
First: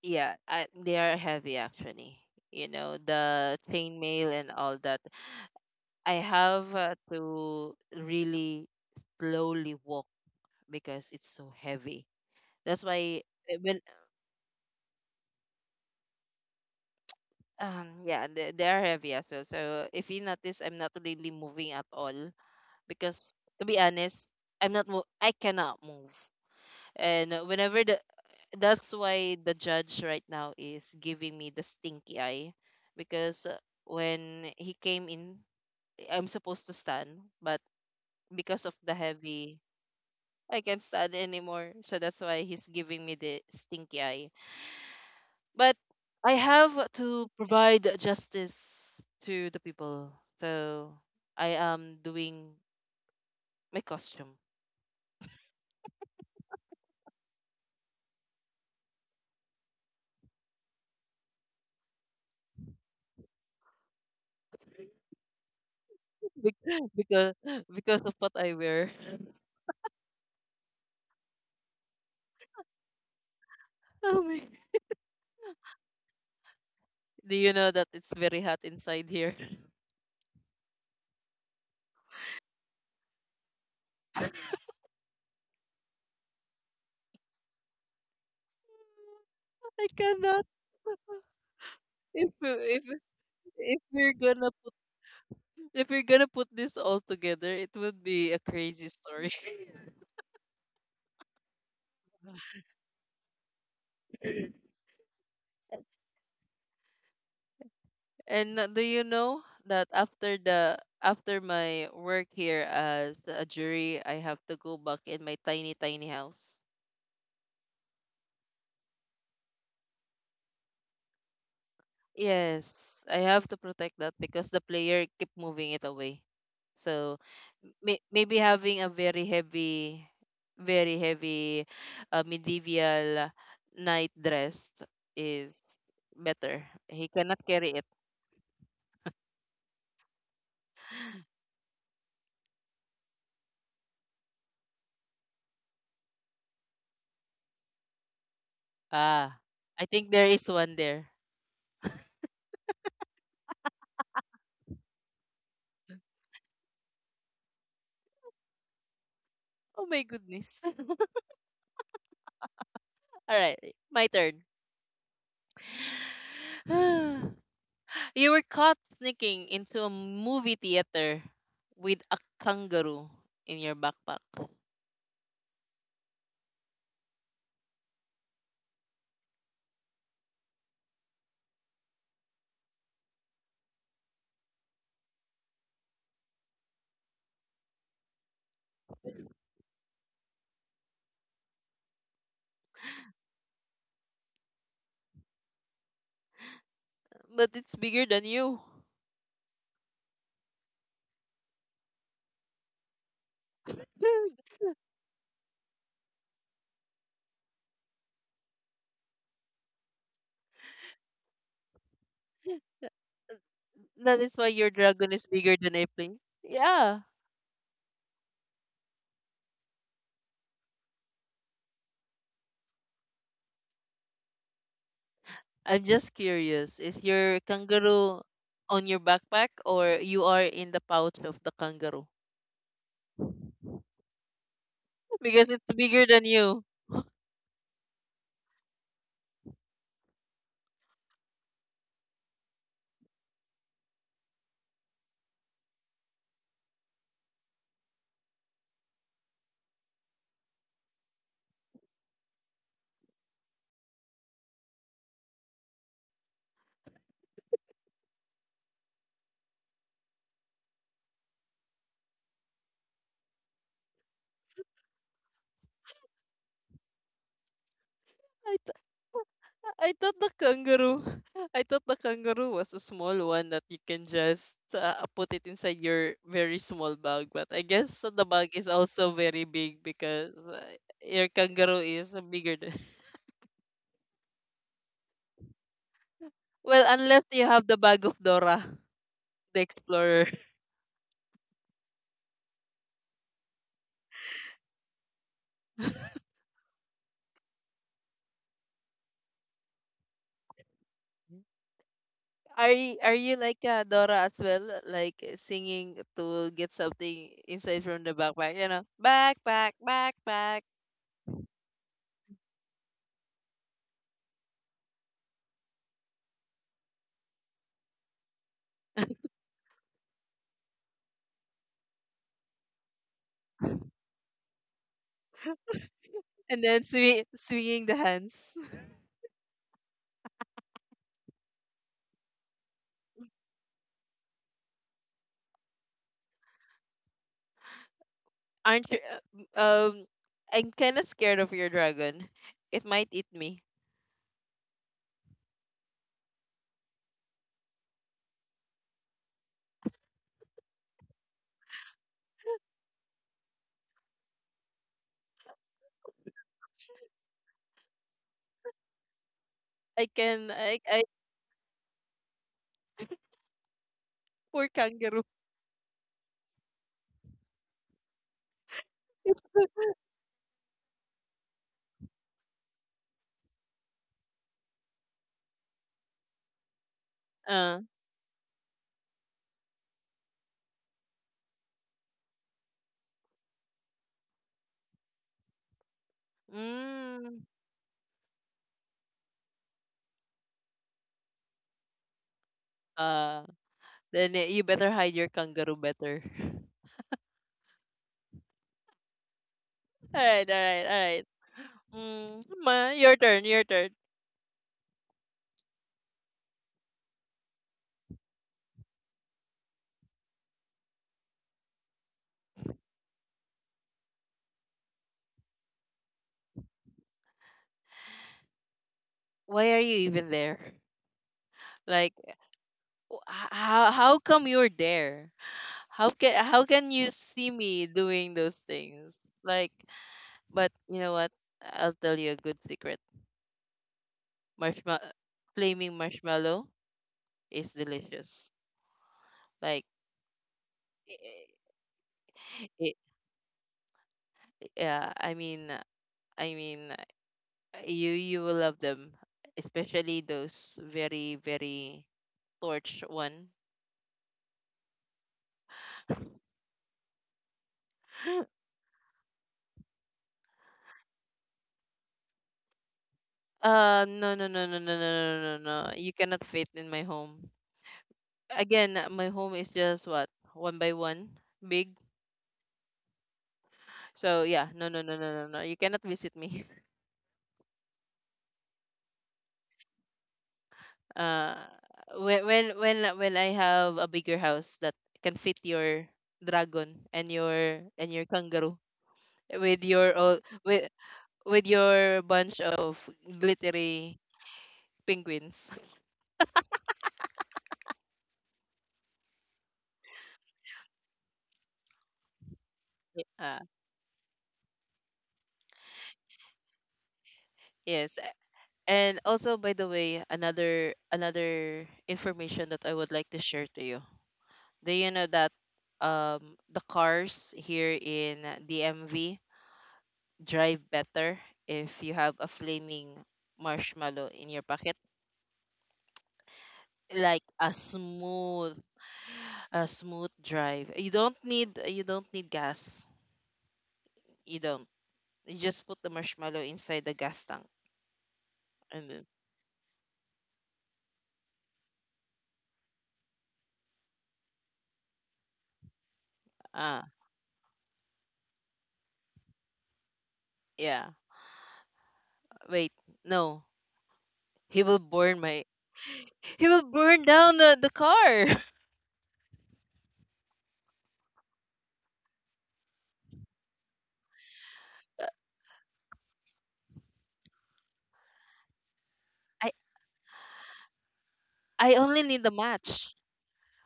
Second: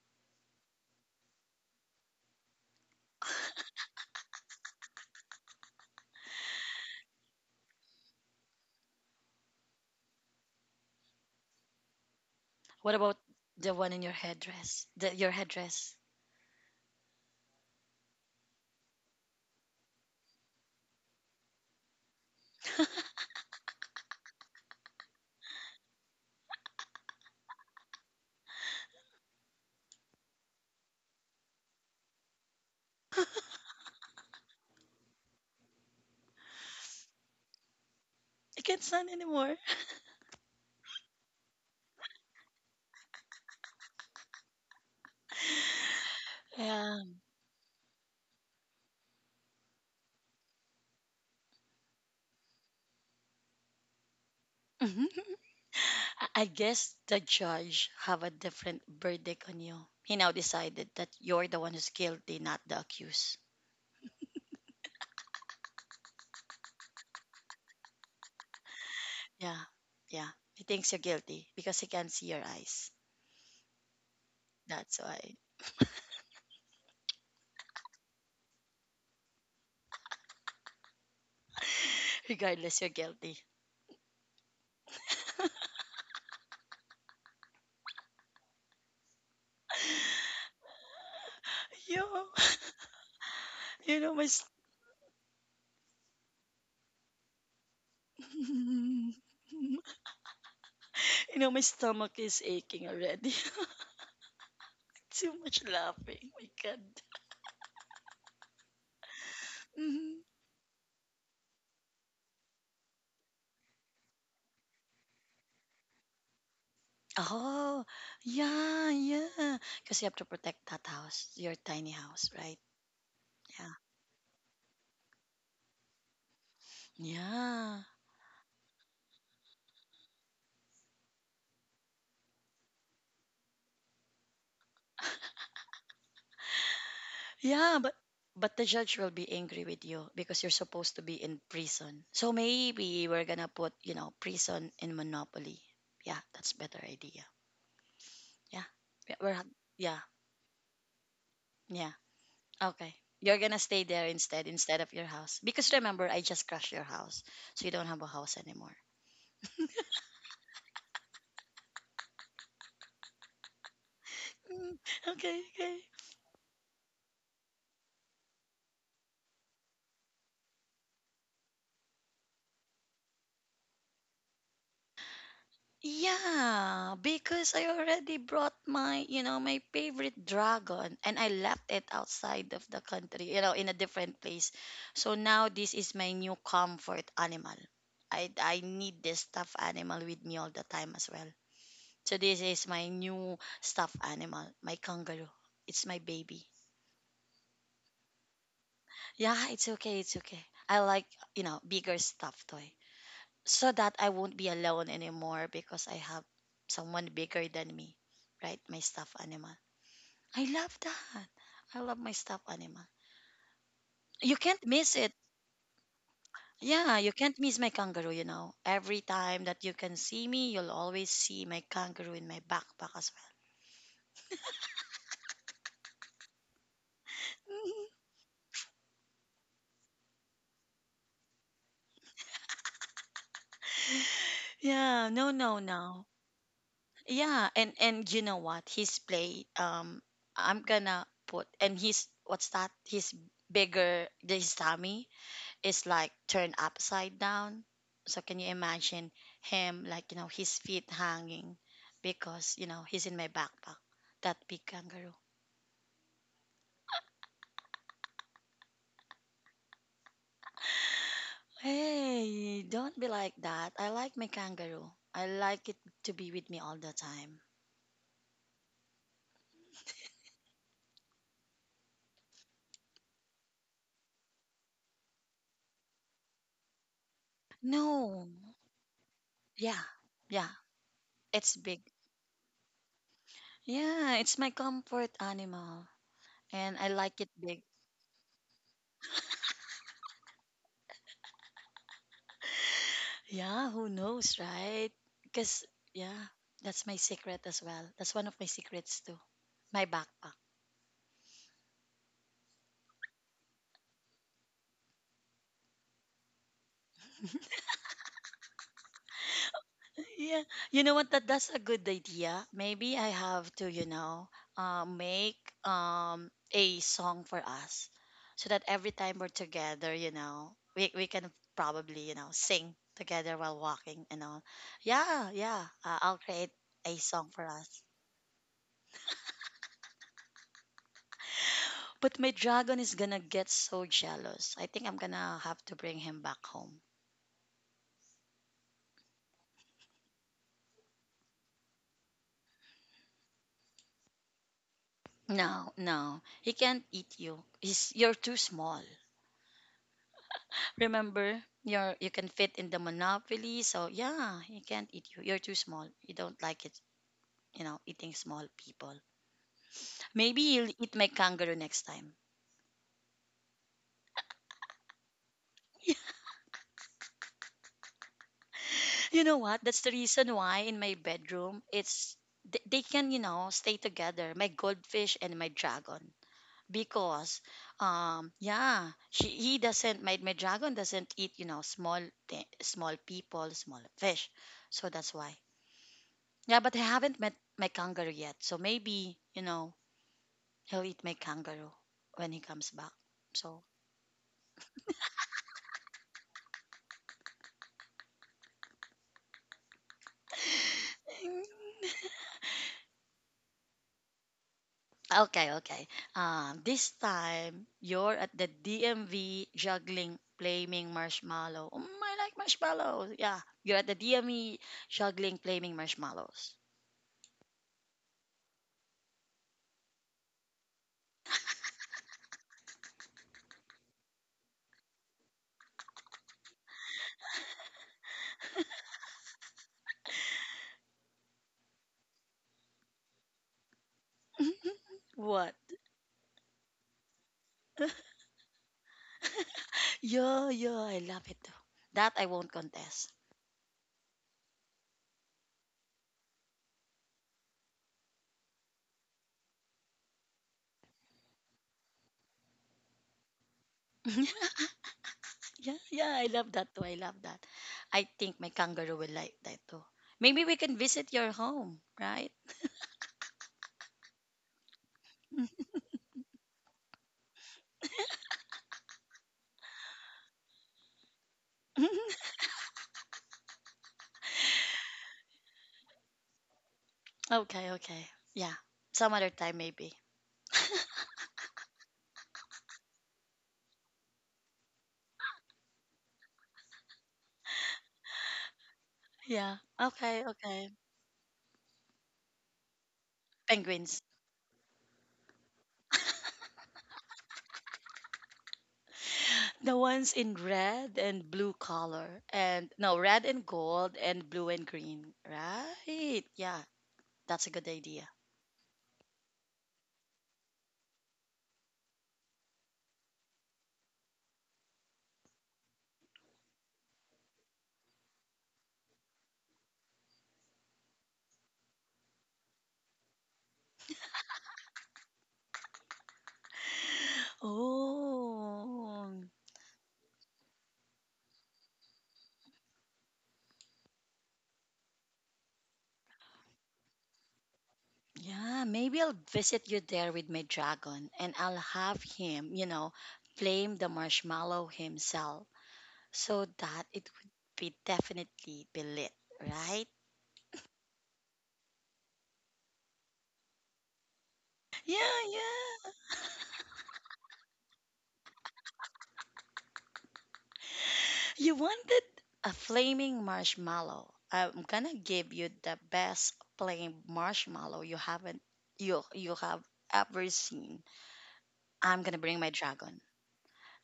Speaker 1: Yeah, I, they are heavy actually. You know, the chainmail and all that. I have to really slowly walk because it's so heavy. That's
Speaker 2: What about
Speaker 1: why uh,
Speaker 2: the
Speaker 1: when
Speaker 2: one in your headdress? The, your headdress.
Speaker 1: yeah they are heavy as well. So if you notice, I'm not really moving at all because to be honest, I'm not mo- I cannot move. And whenever the that's why the judge right now is giving me the stinky eye because when he came in, I'm supposed to stand, but
Speaker 2: I
Speaker 1: because of
Speaker 2: can't
Speaker 1: the
Speaker 2: stand anymore.
Speaker 1: heavy I can't stand anymore. So that's why he's giving me the stinky eye. But I have
Speaker 2: Yeah.
Speaker 1: to provide justice to the people. So I am doing my costume.
Speaker 2: Mhm. I guess the judge have a different verdict on you. He now decided that you're the one who's guilty, not the accused.
Speaker 1: Bec- because because of what I wear.
Speaker 2: Yeah. Yeah. He thinks you're guilty because he can see your eyes.
Speaker 1: Oh my.
Speaker 2: That's why.
Speaker 1: Do you know that it's very hot inside here?
Speaker 2: Regardless, you're guilty.
Speaker 1: I cannot.
Speaker 2: Yo,
Speaker 1: If we- if if
Speaker 2: you
Speaker 1: we're
Speaker 2: know my s-
Speaker 1: gonna put if we're gonna put this all together, it would be a crazy
Speaker 2: you
Speaker 1: story.
Speaker 2: know my stomach is aching already. Too much laughing. My God.
Speaker 1: And do you know that
Speaker 2: Mhm.
Speaker 1: after my work here as a jury, I have to go back in my tiny tiny house.
Speaker 2: Oh, yeah, yeah. Because you have to protect that house, your tiny house, right?
Speaker 1: Yes, I have to
Speaker 2: Yeah,
Speaker 1: protect that because the player keep moving it away. So
Speaker 2: yeah,
Speaker 1: maybe having a very heavy medieval night dress is better. He cannot carry
Speaker 2: yeah.
Speaker 1: it.
Speaker 2: But the judge will be angry with you because you're supposed to be in prison. So maybe we're gonna put, you know, prison in Monopoly. Yeah, that's better idea. Yeah, yeah,
Speaker 1: Ah,
Speaker 2: we're
Speaker 1: I
Speaker 2: yeah,
Speaker 1: think there is one there.
Speaker 2: yeah. Okay, you're gonna stay there instead of your house because remember I just crashed your house, so you don't have a house anymore.
Speaker 1: Oh my goodness. All right, my turn.
Speaker 2: Mm, okay, okay.
Speaker 1: You were caught sneaking into a movie theater with a kangaroo in your backpack,
Speaker 2: Yeah, because I already brought my, you know, my favorite dragon and I left it outside of the country, you know, in a different place. So now this is my new comfort animal. I need this stuffed animal with me all the time as well. So this is my new stuffed animal, my kangaroo. It's my baby.
Speaker 1: but it's bigger than you.
Speaker 2: Yeah, it's okay, it's okay. I like, you know, bigger stuffed toy, so that I won't be alone anymore because I have someone bigger than me, right? My stuffed animal. I love that. I love my stuffed animal.
Speaker 1: That is
Speaker 2: You
Speaker 1: why
Speaker 2: can't
Speaker 1: your
Speaker 2: miss
Speaker 1: dragon
Speaker 2: it.
Speaker 1: is bigger than a plane.
Speaker 2: Yeah,
Speaker 1: Yeah.
Speaker 2: you can't miss my kangaroo, you know. Every time that you can see me, you'll always see my kangaroo in my backpack as well.
Speaker 1: I'm just curious. Is your kangaroo on your backpack, or you are in the pouch of the kangaroo?
Speaker 2: Yeah, no,
Speaker 1: Because
Speaker 2: no,
Speaker 1: it's bigger
Speaker 2: no.
Speaker 1: than you.
Speaker 2: Yeah, and you know what? His play, I'm gonna put and he's what's that? His bigger, his tummy is like turned upside down. So can you imagine him, like, you know, his feet hanging because, you know, he's in my backpack. That big kangaroo. Hey, don't be like that. I like my kangaroo. I like it to be with me all the time.
Speaker 1: I I thought the kangaroo I thought the kangaroo was a small one that you can just put it inside your very small bag. But I guess the
Speaker 2: No.
Speaker 1: bag is also very big
Speaker 2: Yeah.
Speaker 1: because
Speaker 2: Yeah.
Speaker 1: your
Speaker 2: It's
Speaker 1: kangaroo
Speaker 2: big.
Speaker 1: is bigger than.
Speaker 2: Yeah, it's my comfort animal and
Speaker 1: Well,
Speaker 2: I like
Speaker 1: unless
Speaker 2: it
Speaker 1: you
Speaker 2: big.
Speaker 1: have the bag of Dora the Explorer.
Speaker 2: Yeah, who knows, right? Because yeah, that's my secret as well. That's one of my secrets too. My backpack.
Speaker 1: Are you like Dora as well, like singing to get something inside from the backpack? You know, backpack,
Speaker 2: Yeah,
Speaker 1: backpack,
Speaker 2: you know what? That's a good idea. Maybe I have to, you know, make a song for us, so that every time we're together, you know, we can probably, you know, sing together while walking and all. Yeah, yeah. I'll create
Speaker 1: and then
Speaker 2: a song for us.
Speaker 1: swinging the hands.
Speaker 2: But my dragon is gonna get so jealous. I think I'm gonna have to bring him back home.
Speaker 1: Aren't you? uh, Um, I'm kind of scared of your dragon. It might eat me.
Speaker 2: No, no, he can't eat you. He's you're too small. Remember, you can fit in the monopoly, so yeah, you can't eat you. You're too small. You don't like it, you know, eating small people.
Speaker 1: I
Speaker 2: Maybe
Speaker 1: can.
Speaker 2: you'll
Speaker 1: I.
Speaker 2: eat
Speaker 1: I
Speaker 2: my kangaroo next time.
Speaker 1: poor kangaroo.
Speaker 2: You know what? That's the reason why in my bedroom, it's they can, you know, stay together. My goldfish and my dragon because
Speaker 1: Uh.
Speaker 2: yeah, she he doesn't, my dragon doesn't eat, you know, small small people, small fish, so that's why. Yeah, but I haven't met
Speaker 1: Mm.
Speaker 2: my kangaroo yet. So maybe, you know, he'll eat my kangaroo when he comes back.
Speaker 1: Uh.
Speaker 2: So,
Speaker 1: Then you better hide your kangaroo better. All right. All right. All right. Mm, ma, your turn. Your turn.
Speaker 2: okay, okay. This time, you're at the DMV juggling, flaming marshmallow. Mm, I like marshmallows. Yeah, you're at the DMV juggling, flaming marshmallows.
Speaker 1: Why are you even there? Like, how come you're there? How can you see me doing those things? Like, but you know what? I'll tell you a good secret. Marshmallow
Speaker 2: What?
Speaker 1: flaming marshmallow is delicious. Like
Speaker 2: Yeah, yeah, I love it. That I won't
Speaker 1: it,
Speaker 2: contest.
Speaker 1: yeah, I mean, uh, you you will love them, especially those very very torch one.
Speaker 2: Yeah, yeah, I love that too. I love that. I think my kangaroo will like that too. Maybe we can visit your home, right?
Speaker 1: No, no, no, no, no, no, no, no, no, no. You cannot fit in my home. Again, my home is just what one by one, big. So yeah, no, no, no, no, no, no. You cannot visit me.
Speaker 2: Okay, okay. Yeah. Some other time maybe.
Speaker 1: Uh, when when I have a bigger house that can fit your dragon and your kangaroo
Speaker 2: Yeah.
Speaker 1: with your
Speaker 2: Okay,
Speaker 1: all
Speaker 2: okay.
Speaker 1: with with your bunch of
Speaker 2: Penguins.
Speaker 1: glittery penguins.
Speaker 2: The ones in red and blue color and no, red and
Speaker 1: Yeah,
Speaker 2: gold and blue and green. Right. Yeah. That's a good
Speaker 1: yes.
Speaker 2: idea.
Speaker 1: And also by the way, another information that I would like to share to you. Do you know that the cars here in DMV drive better if you have a flaming marshmallow in your pocket? Like a smooth
Speaker 2: Oh.
Speaker 1: drive. You don't need gas. You don't You just put the marshmallow inside the gas tank,
Speaker 2: Yeah, maybe
Speaker 1: and
Speaker 2: I'll
Speaker 1: then
Speaker 2: visit you there with my dragon and I'll have him, you know, flame the marshmallow himself so that
Speaker 1: ah
Speaker 2: it would be definitely be lit, right?
Speaker 1: yeah wait no he will
Speaker 2: Yeah,
Speaker 1: burn my
Speaker 2: yeah.
Speaker 1: he will burn down the car.
Speaker 2: You wanted a flaming marshmallow. I'm gonna give you the best flame marshmallow you haven't you have
Speaker 1: i
Speaker 2: ever seen.
Speaker 1: I
Speaker 2: I'm gonna
Speaker 1: only
Speaker 2: bring
Speaker 1: need the
Speaker 2: my dragon.
Speaker 1: match.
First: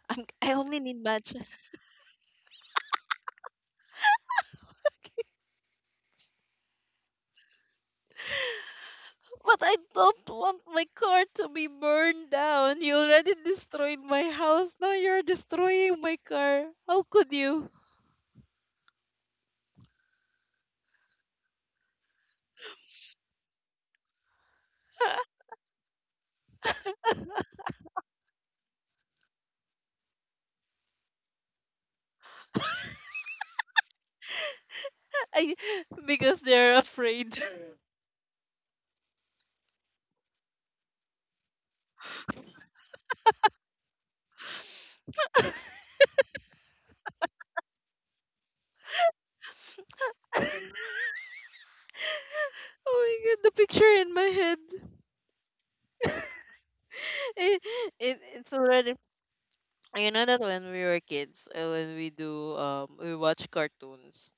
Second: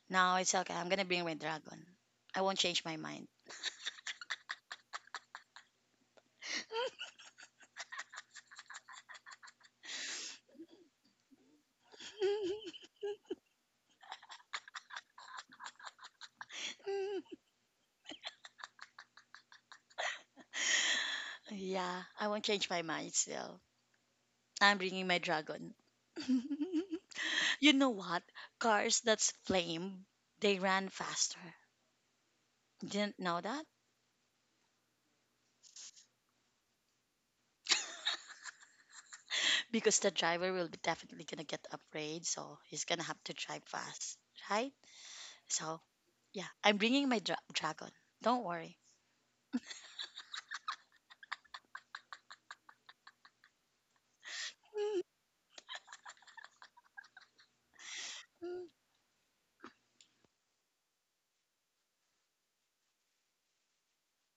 Speaker 2: No,
Speaker 1: I
Speaker 2: it's okay.
Speaker 1: only
Speaker 2: I'm
Speaker 1: need
Speaker 2: gonna bring
Speaker 1: match,
Speaker 2: my dragon. I won't change my mind.
Speaker 1: but I don't want my car to be burned down. You already destroyed my house, now you're destroying my car. How could you?
Speaker 2: Yeah, I won't change my mind still. I'm bringing my dragon. You know what? Cars that's flame, they ran faster. Didn't know that?
Speaker 1: I because they're afraid.
Speaker 2: Because the driver will be definitely gonna get afraid, so he's gonna have to drive fast, right? So, yeah, I'm bringing my dragon. Don't worry.
Speaker 1: Oh my god, the picture in my head. It, it it's already you know that when we were kids, when we do we watch cartoons,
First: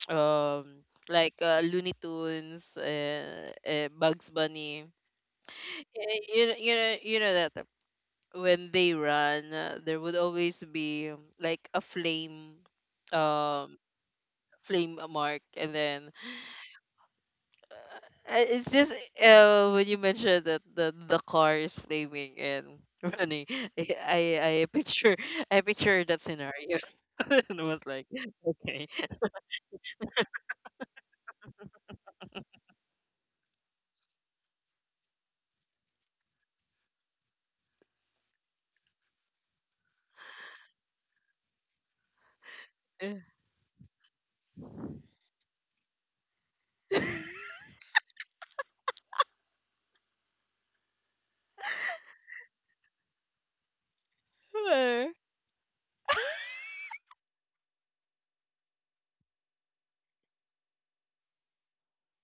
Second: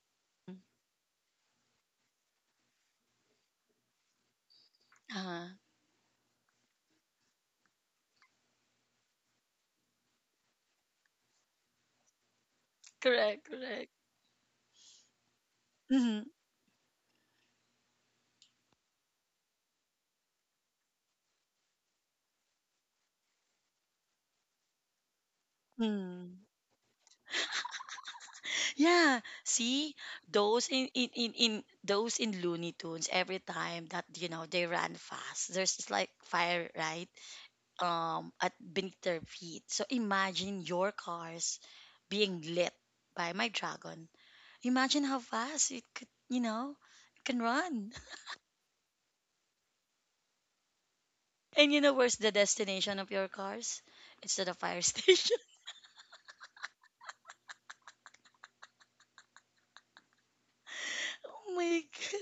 Speaker 1: um like Looney Tunes, Bugs Bunny.
Speaker 2: uh,
Speaker 1: You know that when they run, there would always be like a flame,
Speaker 2: Correct,
Speaker 1: um
Speaker 2: correct.
Speaker 1: flame mark, and then it's just when you mentioned that the car is flaming and running, I I, I picture that
Speaker 2: Mm-hmm.
Speaker 1: scenario and I was like, okay,
Speaker 2: Yeah, see those in those in Looney Tunes every time that, you know, they ran fast. There's just like fire right at beneath their feet. So imagine your cars being lit by my dragon. Imagine how fast it could, you know, it can run. And you know where's the destination of your cars? It's to the fire station. Oh my god!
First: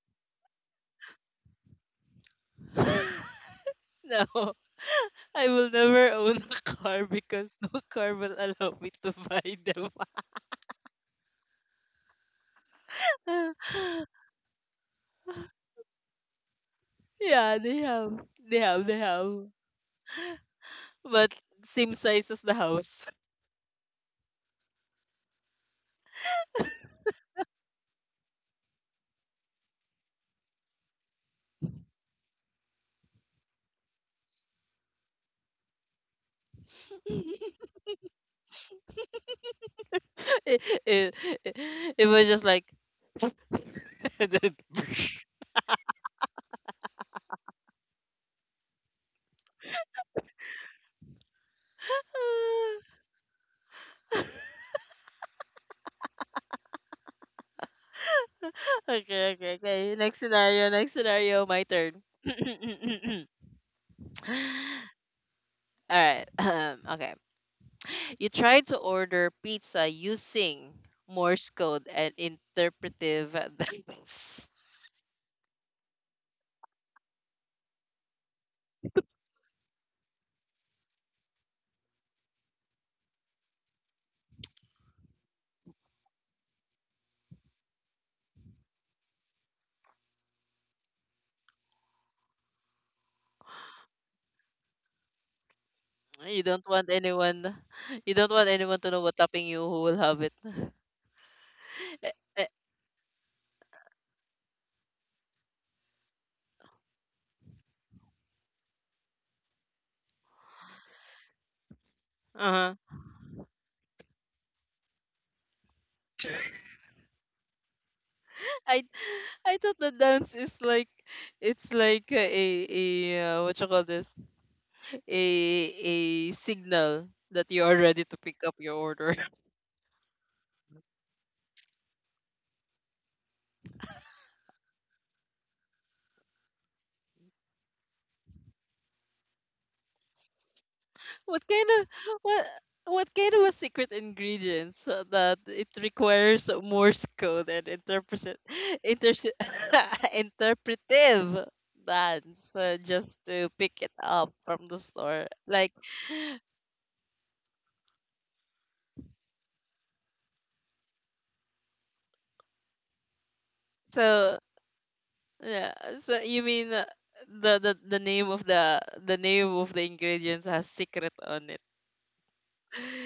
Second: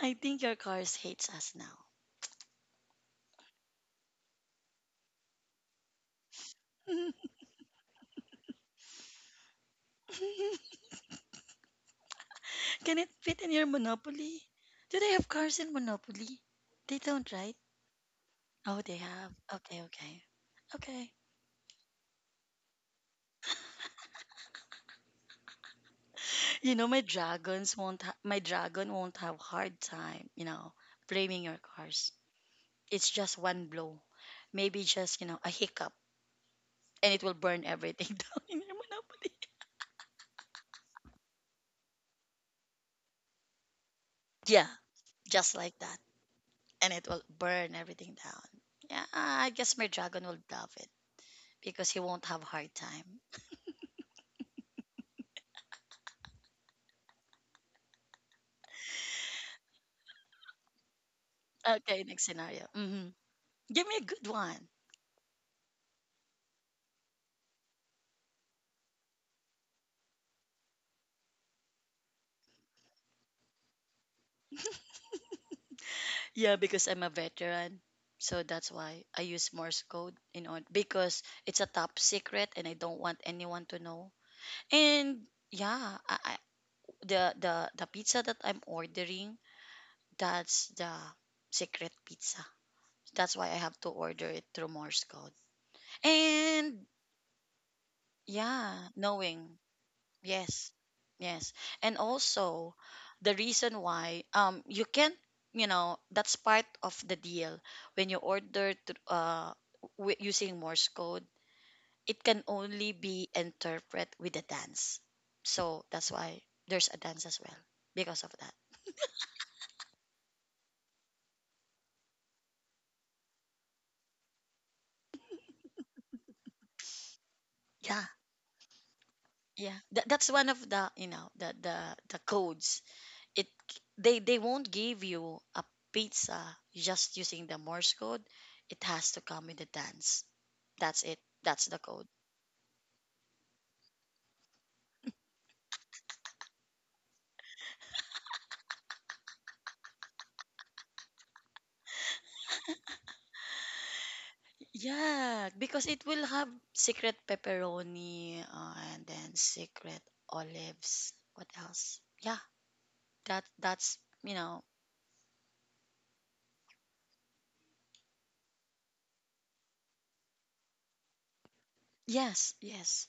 Speaker 2: I think your cars hates us now.
Speaker 1: no, I will never own a car because no car will allow me to buy them.
Speaker 2: Can it fit in your Monopoly? Do they have cars in Monopoly? They don't,
Speaker 1: Yeah,
Speaker 2: right?
Speaker 1: they have, they
Speaker 2: Oh,
Speaker 1: have, they
Speaker 2: they have.
Speaker 1: have,
Speaker 2: Okay, okay, okay.
Speaker 1: but same size as the house.
Speaker 2: You know, my dragons won't. My dragon won't have hard time. You know, blaming your cars. It's just one blow, maybe just, you know, a hiccup, and it will burn everything down in your Monopoly.
Speaker 1: it, it, it it was just like. And then
Speaker 2: Yeah, just like that, and it will burn everything down. Yeah, I guess my dragon will love it because he won't have hard time.
Speaker 1: okay, okay, okay. Next scenario, my turn.
Speaker 2: Okay, next scenario. Hmm, give me a good one.
Speaker 1: All right. Okay. You try to order pizza using Morse code and interpretive dials.
Speaker 2: Yeah, because I'm a veteran. So that's why I use Morse code in order because it's a top secret and I don't want anyone to know. And yeah, the the pizza that I'm ordering, that's the secret pizza. That's why I have to order it through Morse code.
Speaker 1: You don't
Speaker 2: And
Speaker 1: want anyone
Speaker 2: yeah,
Speaker 1: to know what topping
Speaker 2: knowing.
Speaker 1: you who will have it.
Speaker 2: Yes, yes. And
Speaker 1: Eh, eh,
Speaker 2: also, the reason why you can, you know, that's part of the deal when you order to, using Morse code, it can only
Speaker 1: uh-huh.
Speaker 2: be interpreted with a dance. So that's why there's a dance as well because of that.
Speaker 1: I I thought the dance is like it's like a what you call this a signal that you are ready
Speaker 2: Yeah,
Speaker 1: to pick up your order.
Speaker 2: yeah. That's one of the, you know, the the codes. It they won't give you a pizza just using the Morse code. It has to come with a dance. That's it.
Speaker 1: What
Speaker 2: That's
Speaker 1: kind
Speaker 2: the
Speaker 1: of
Speaker 2: code.
Speaker 1: what what kind of a secret ingredients that it requires Morse code and interpret inter interpretive dance just to pick it up from the store?
Speaker 2: Yeah,
Speaker 1: Like
Speaker 2: because it will have secret pepperoni, and then secret olives. What else? Yeah, that that's, you
Speaker 1: so,
Speaker 2: know.
Speaker 1: yeah. So you mean the name of the ingredients has secret on it?
Speaker 2: Yes, yes.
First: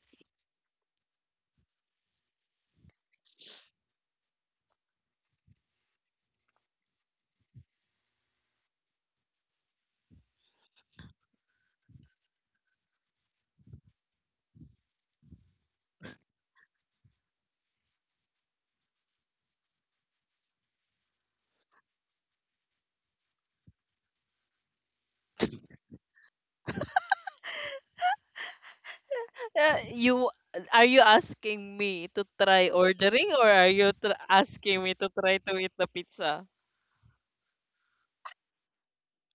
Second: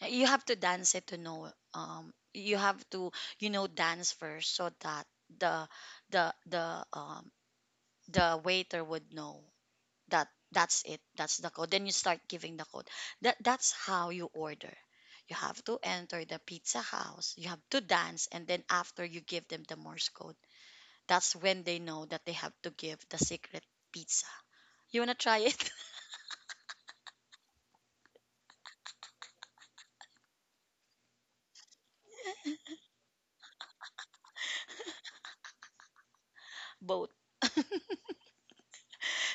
Speaker 2: You have to dance it to know. You have to, you know, dance first so that the the the um the waiter would know that that's it, that's the code, then you start giving the code. That that's how you order. You have to enter the pizza house, you have to dance, and then after you give them the Morse code, that's when they know that they have to give the secret pizza. You want to try it?
Speaker 1: You are you asking me to try ordering, or are you asking me to try to eat the pizza?
Speaker 2: Both,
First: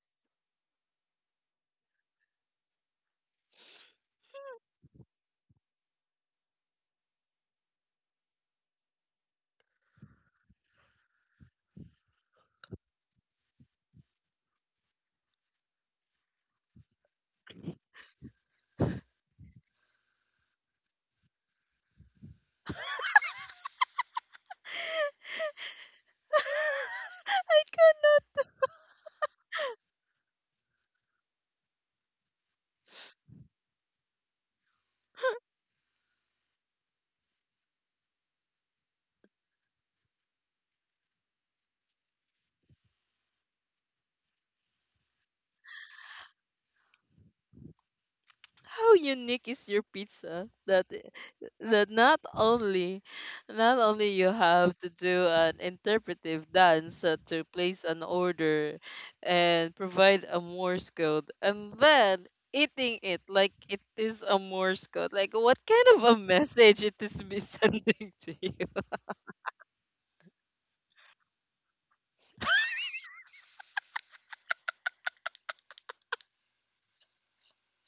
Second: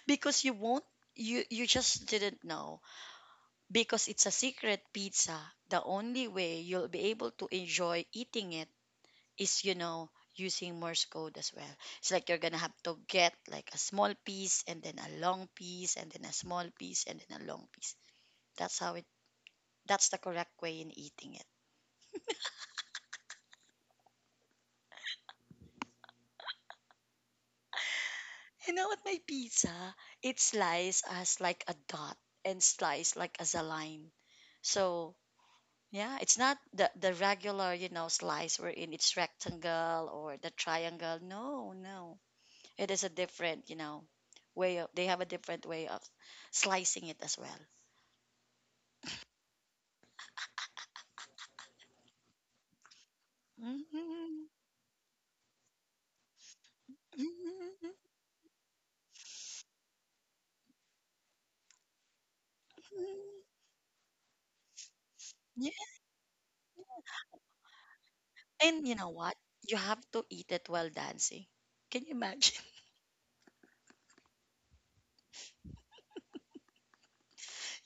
Speaker 2: because you won't, you just didn't know because it's a secret pizza. The only way you'll be able to enjoy eating it is, you know, using Morse code as well. It's like you're gonna have to get like a small piece and then a long piece and then a small piece and then a long piece. That's how it, that's the correct way in eating it.
Speaker 1: I cannot.
Speaker 2: You know what? My pizza, it sliced as like a dot and sliced like as a line. So yeah, it's not the regular, you know, slice wherein it's rectangle or the triangle. No, no, it is a different, you know, way of, they have a different way of slicing it as well.
Speaker 1: How unique is your pizza? That that not only not only you
Speaker 2: Mhm,
Speaker 1: have to do an interpretive dance to place
Speaker 2: mhm,
Speaker 1: an order and provide a Morse code, and then eating it
Speaker 2: mhm.
Speaker 1: like it is a Morse code. Like what
Speaker 2: Yeah.
Speaker 1: kind of a message it is be sending to you?
Speaker 2: And you know what? You have to eat it while dancing. Can you imagine?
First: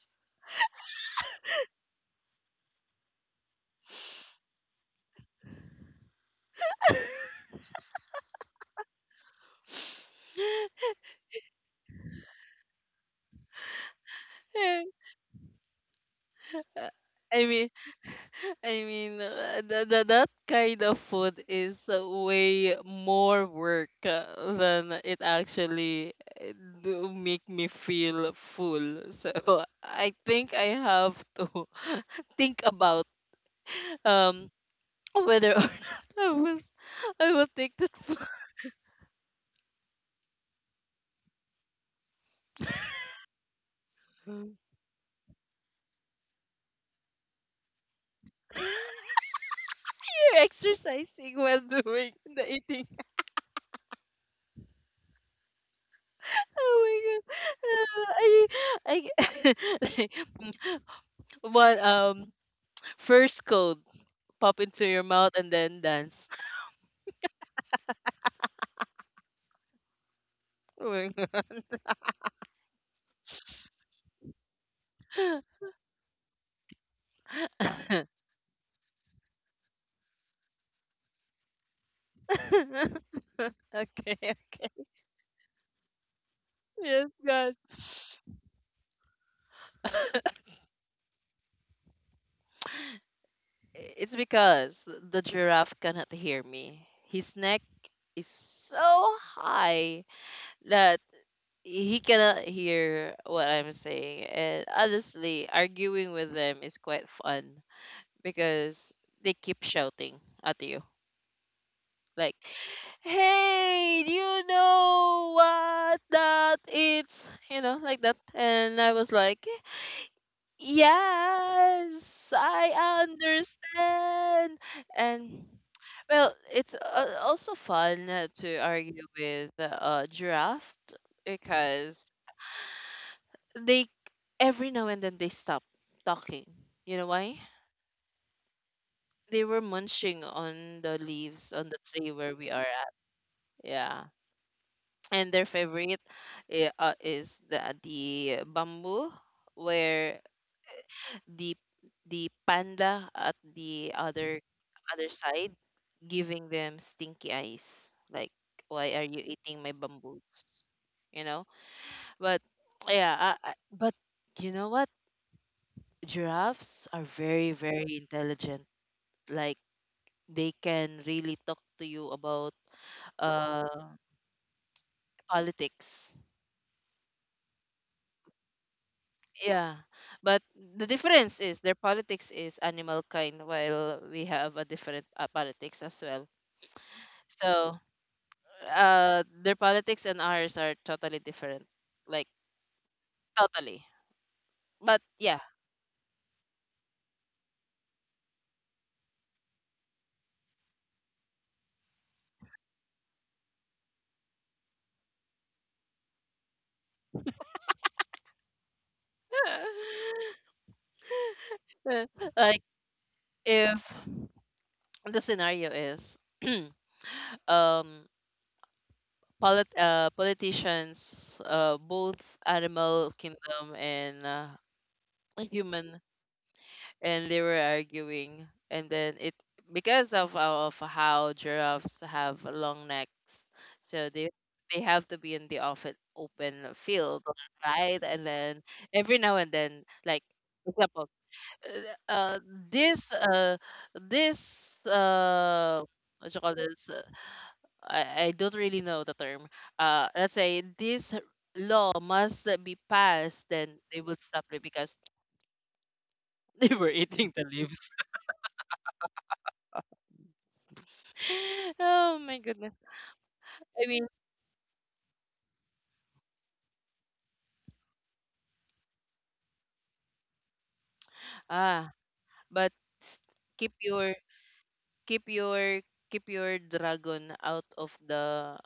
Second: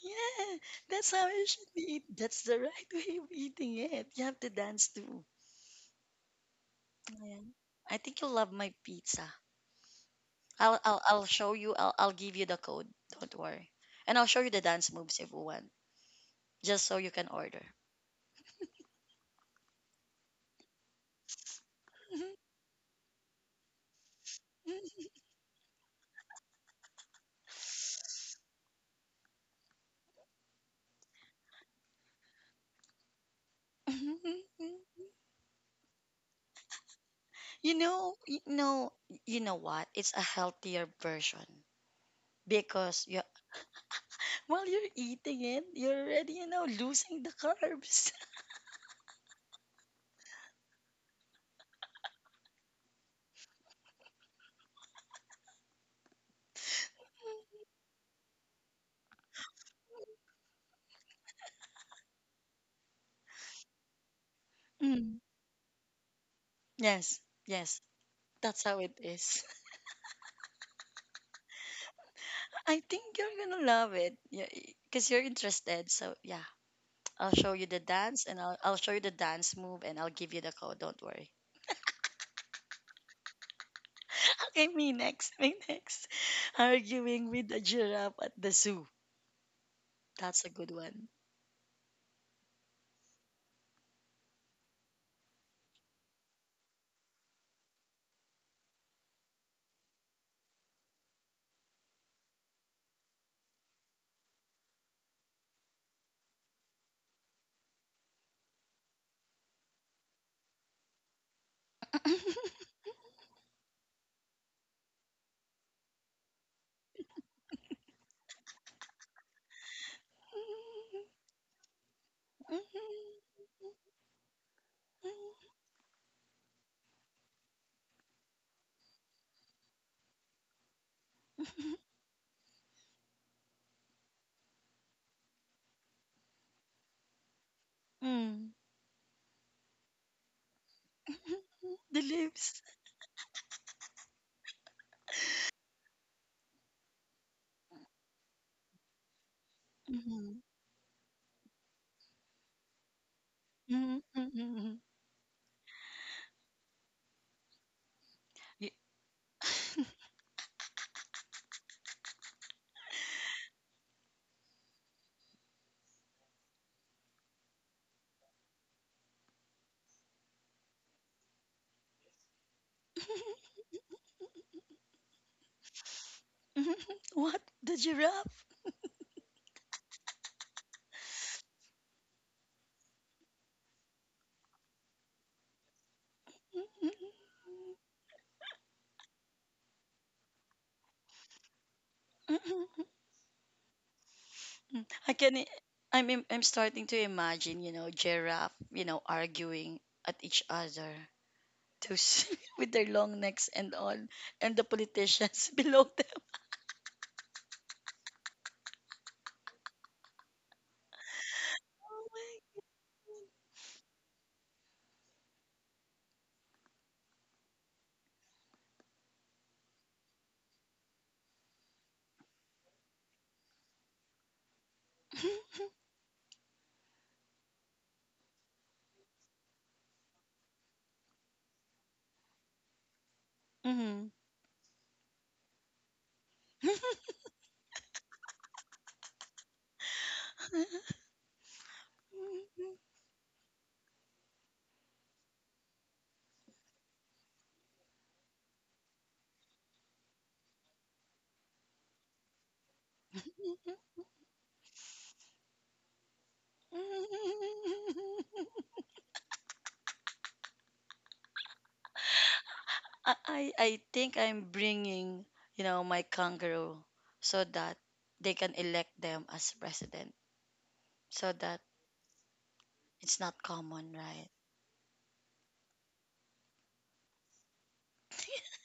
Speaker 2: Yeah, that's how you should be eat. That's the right way of eating it. You have to dance too. Yeah. I think you'll love my pizza. I'll show you. I'll give you the code. Don't worry. And I'll show you the dance moves if you want, just so you can
Speaker 1: I
Speaker 2: order.
Speaker 1: mean, that kind of food is way more work than it actually uh, do make me feel full. So I think I have to think about um whether or not I will take
Speaker 2: You
Speaker 1: that food.
Speaker 2: know, you know, you know what? It's a healthier version because you, while you're eating it, you're already, you know, losing the carbs.
Speaker 1: You're exercising while doing the eating. Oh my god! Uh, I, I, like, one first code, pop into your
Speaker 2: Mm.
Speaker 1: mouth and then dance.
Speaker 2: Yes, yes, that's how it is.
Speaker 1: Oh my
Speaker 2: I think you're gonna love it, yeah, because you're
Speaker 1: God.
Speaker 2: interested. So yeah, I'll show you the dance, and I'll show you the dance move, and I'll give you the code. Don't worry.
Speaker 1: Okay,
Speaker 2: Okay,
Speaker 1: okay.
Speaker 2: me next, me next.
Speaker 1: Yes,
Speaker 2: Arguing with
Speaker 1: God.
Speaker 2: the giraffe at the zoo. That's a good one.
Speaker 1: It's because the giraffe cannot hear me. His neck is so high that he cannot hear what I'm saying. And honestly, arguing with them is quite fun because they keep shouting at you. Like, hey, do you know what that is? You know, like that. And I was like, yes, I understand. And well, it's also fun to argue with giraffe because they every now and then they stop talking. You know why?
Speaker 2: Mm.
Speaker 1: They were munching on the leaves on the
Speaker 2: The
Speaker 1: tree where we
Speaker 2: lips.
Speaker 1: are at. Yeah. And their favorite is the bamboo where
Speaker 2: Mm-hmm.
Speaker 1: the the panda at the
Speaker 2: Mm-hmm, mm-hmm.
Speaker 1: other side giving them stinky eyes like,
Speaker 2: Yeah.
Speaker 1: why are you eating my bamboos? you know but yeah, but you know what? Giraffes are very very intelligent, like they can really talk to you about uh politics.
Speaker 2: What? The giraffe?
Speaker 1: Yeah, but the difference is their politics is animal kind, while we have a different politics as well. So, their politics and ours are totally different, like totally. But
Speaker 2: I can.
Speaker 1: yeah.
Speaker 2: I'm starting to imagine. You know, giraffe. You know, arguing at each other. Those with their long necks and all, and the politicians below them.
Speaker 1: Uh,
Speaker 2: Oh
Speaker 1: like
Speaker 2: my.
Speaker 1: if the scenario is, um, politicians, both animal kingdom and human, and they were arguing and then it, because of how giraffes have long necks, so
Speaker 2: Mhm.
Speaker 1: they have to be in the often open field, right? And then every now and then, like for example, uh uh, this uh this what you call this, I don't really know the term. Let's say this law must be passed, then they would stop it because they were eating the leaves. Oh my goodness.
Speaker 2: I
Speaker 1: I mean,
Speaker 2: think I'm bringing, you know, my kangaroo so that they can elect them as president. So that
Speaker 1: ah, but s-
Speaker 2: it's not
Speaker 1: keep
Speaker 2: common,
Speaker 1: your
Speaker 2: right?
Speaker 1: keep your keep your dragon